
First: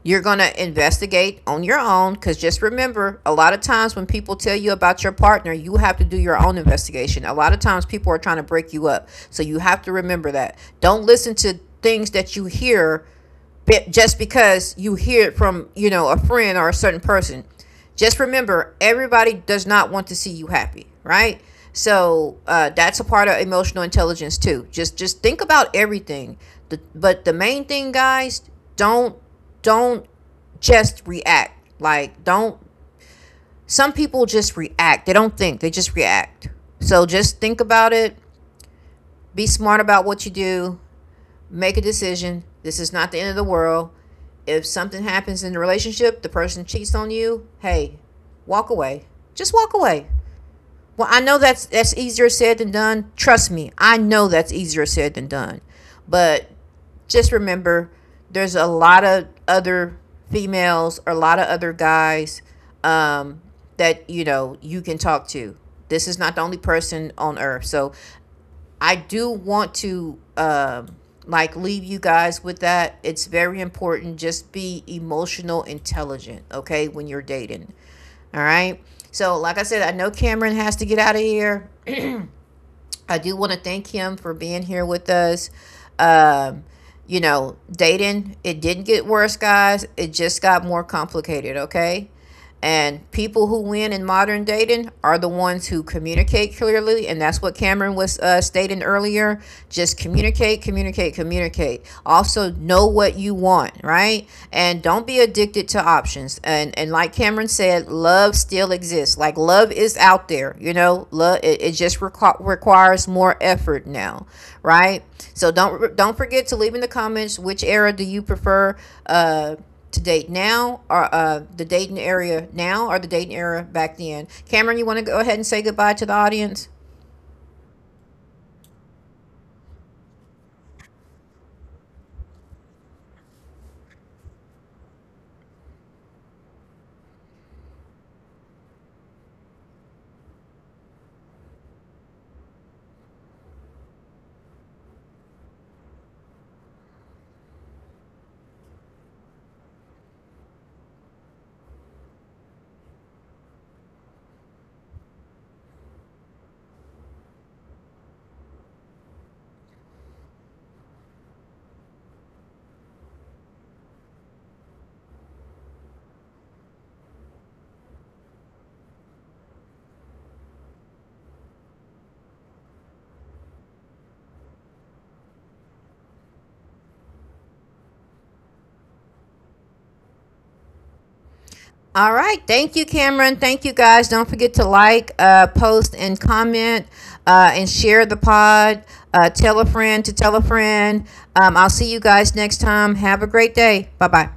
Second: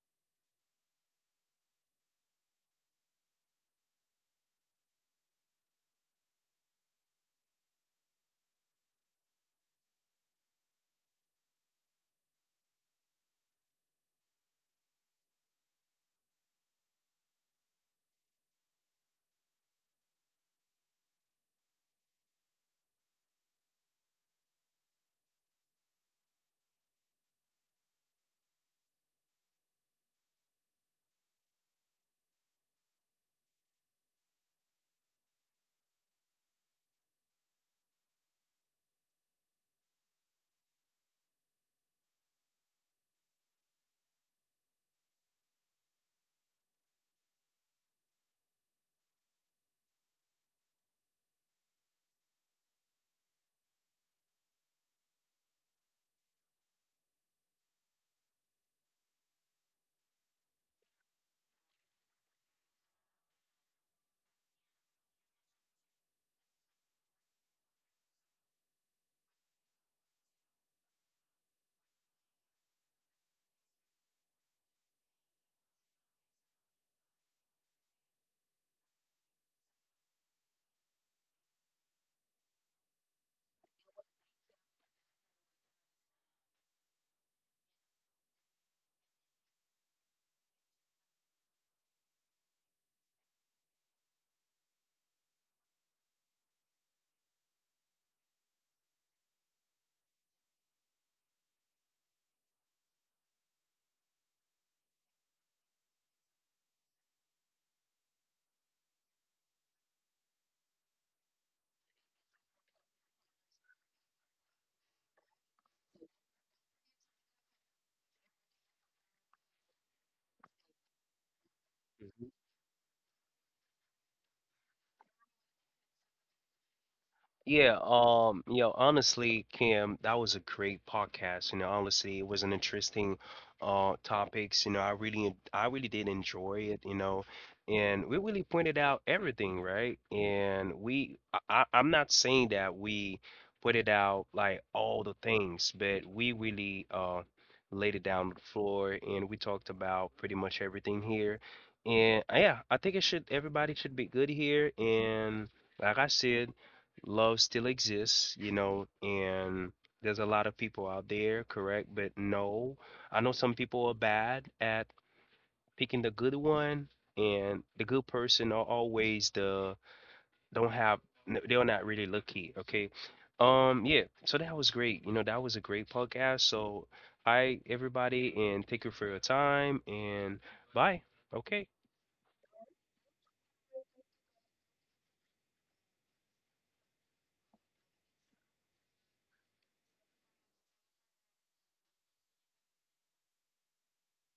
[SPEAKER 1] you're going to investigate on your own, because just remember, a lot of times when people tell you about your partner, you have to do your own investigation. A lot of times people are trying to break you up, so you have to remember that. Don't listen to things that you hear just because you hear it from, you know, a friend or a certain person. Just remember, everybody does not want to see you happy, right? So, that's a part of emotional intelligence too. Just think about everything. But the main thing, guys, don't don't just react. Like, don't. Some people just react. They don't think. They just react. So just think about it. Be smart about what you do. Make a decision. This is not the end of the world. If something happens in the relationship, the person cheats on you, hey, walk away. Just walk away. Well, I know that's easier said than done. Trust me, I know that's easier said than done. But just remember, there's a lot of other females or a lot of other guys, um, that, you know, you can talk to. This is not the only person on earth. So I do want to, like, leave you guys with that. It's very important. Just be emotional intelligent, okay, when you're dating. All right. So, like I said, I know Cameron has to get out of here. I do want to thank him for being here with us. Um, you know, dating, it didn't get worse, guys. It just got more complicated, okay? And people who win in modern dating are the ones who communicate clearly. And that's what Cameron was stating earlier. Just communicate, communicate, communicate. Also, know what you want, right? And don't be addicted to options. And like Cameron said, love still exists. Like, love is out there, you know, love, it just requires more effort now, right? So don't forget to leave in the comments which era do you prefer, uh, to date now, or the dating area now or the dating era back then. Cameron, you want to go ahead and say goodbye to the audience?
[SPEAKER 2] Yeah, you know, honestly, Kim, that was a great podcast. You know, honestly, it was an interesting topics. You know, I really did enjoy it, you know, and we really pointed out everything, right? And we I- I'm not saying that we pointed out like all the things, but we really laid it down on the floor and we talked about pretty much everything here. And yeah, I think it should, everybody should be good here, and like I said, love still exists, you know, and there's a lot of people out there, correct? But no, I know some people are bad at picking the good one, and the good person are always the, don't have, they're not really lucky, okay? Yeah, so that was great. You know, that was a great podcast. So, hi everybody, and thank you for your time, and bye. Okay.
[SPEAKER 1] All right. Thank you, Cameron. Thank you, guys. Don't forget to like, post, and comment, and share the pod. Tell a friend to tell a friend. I'll see you guys next time. Have a great day. Bye bye.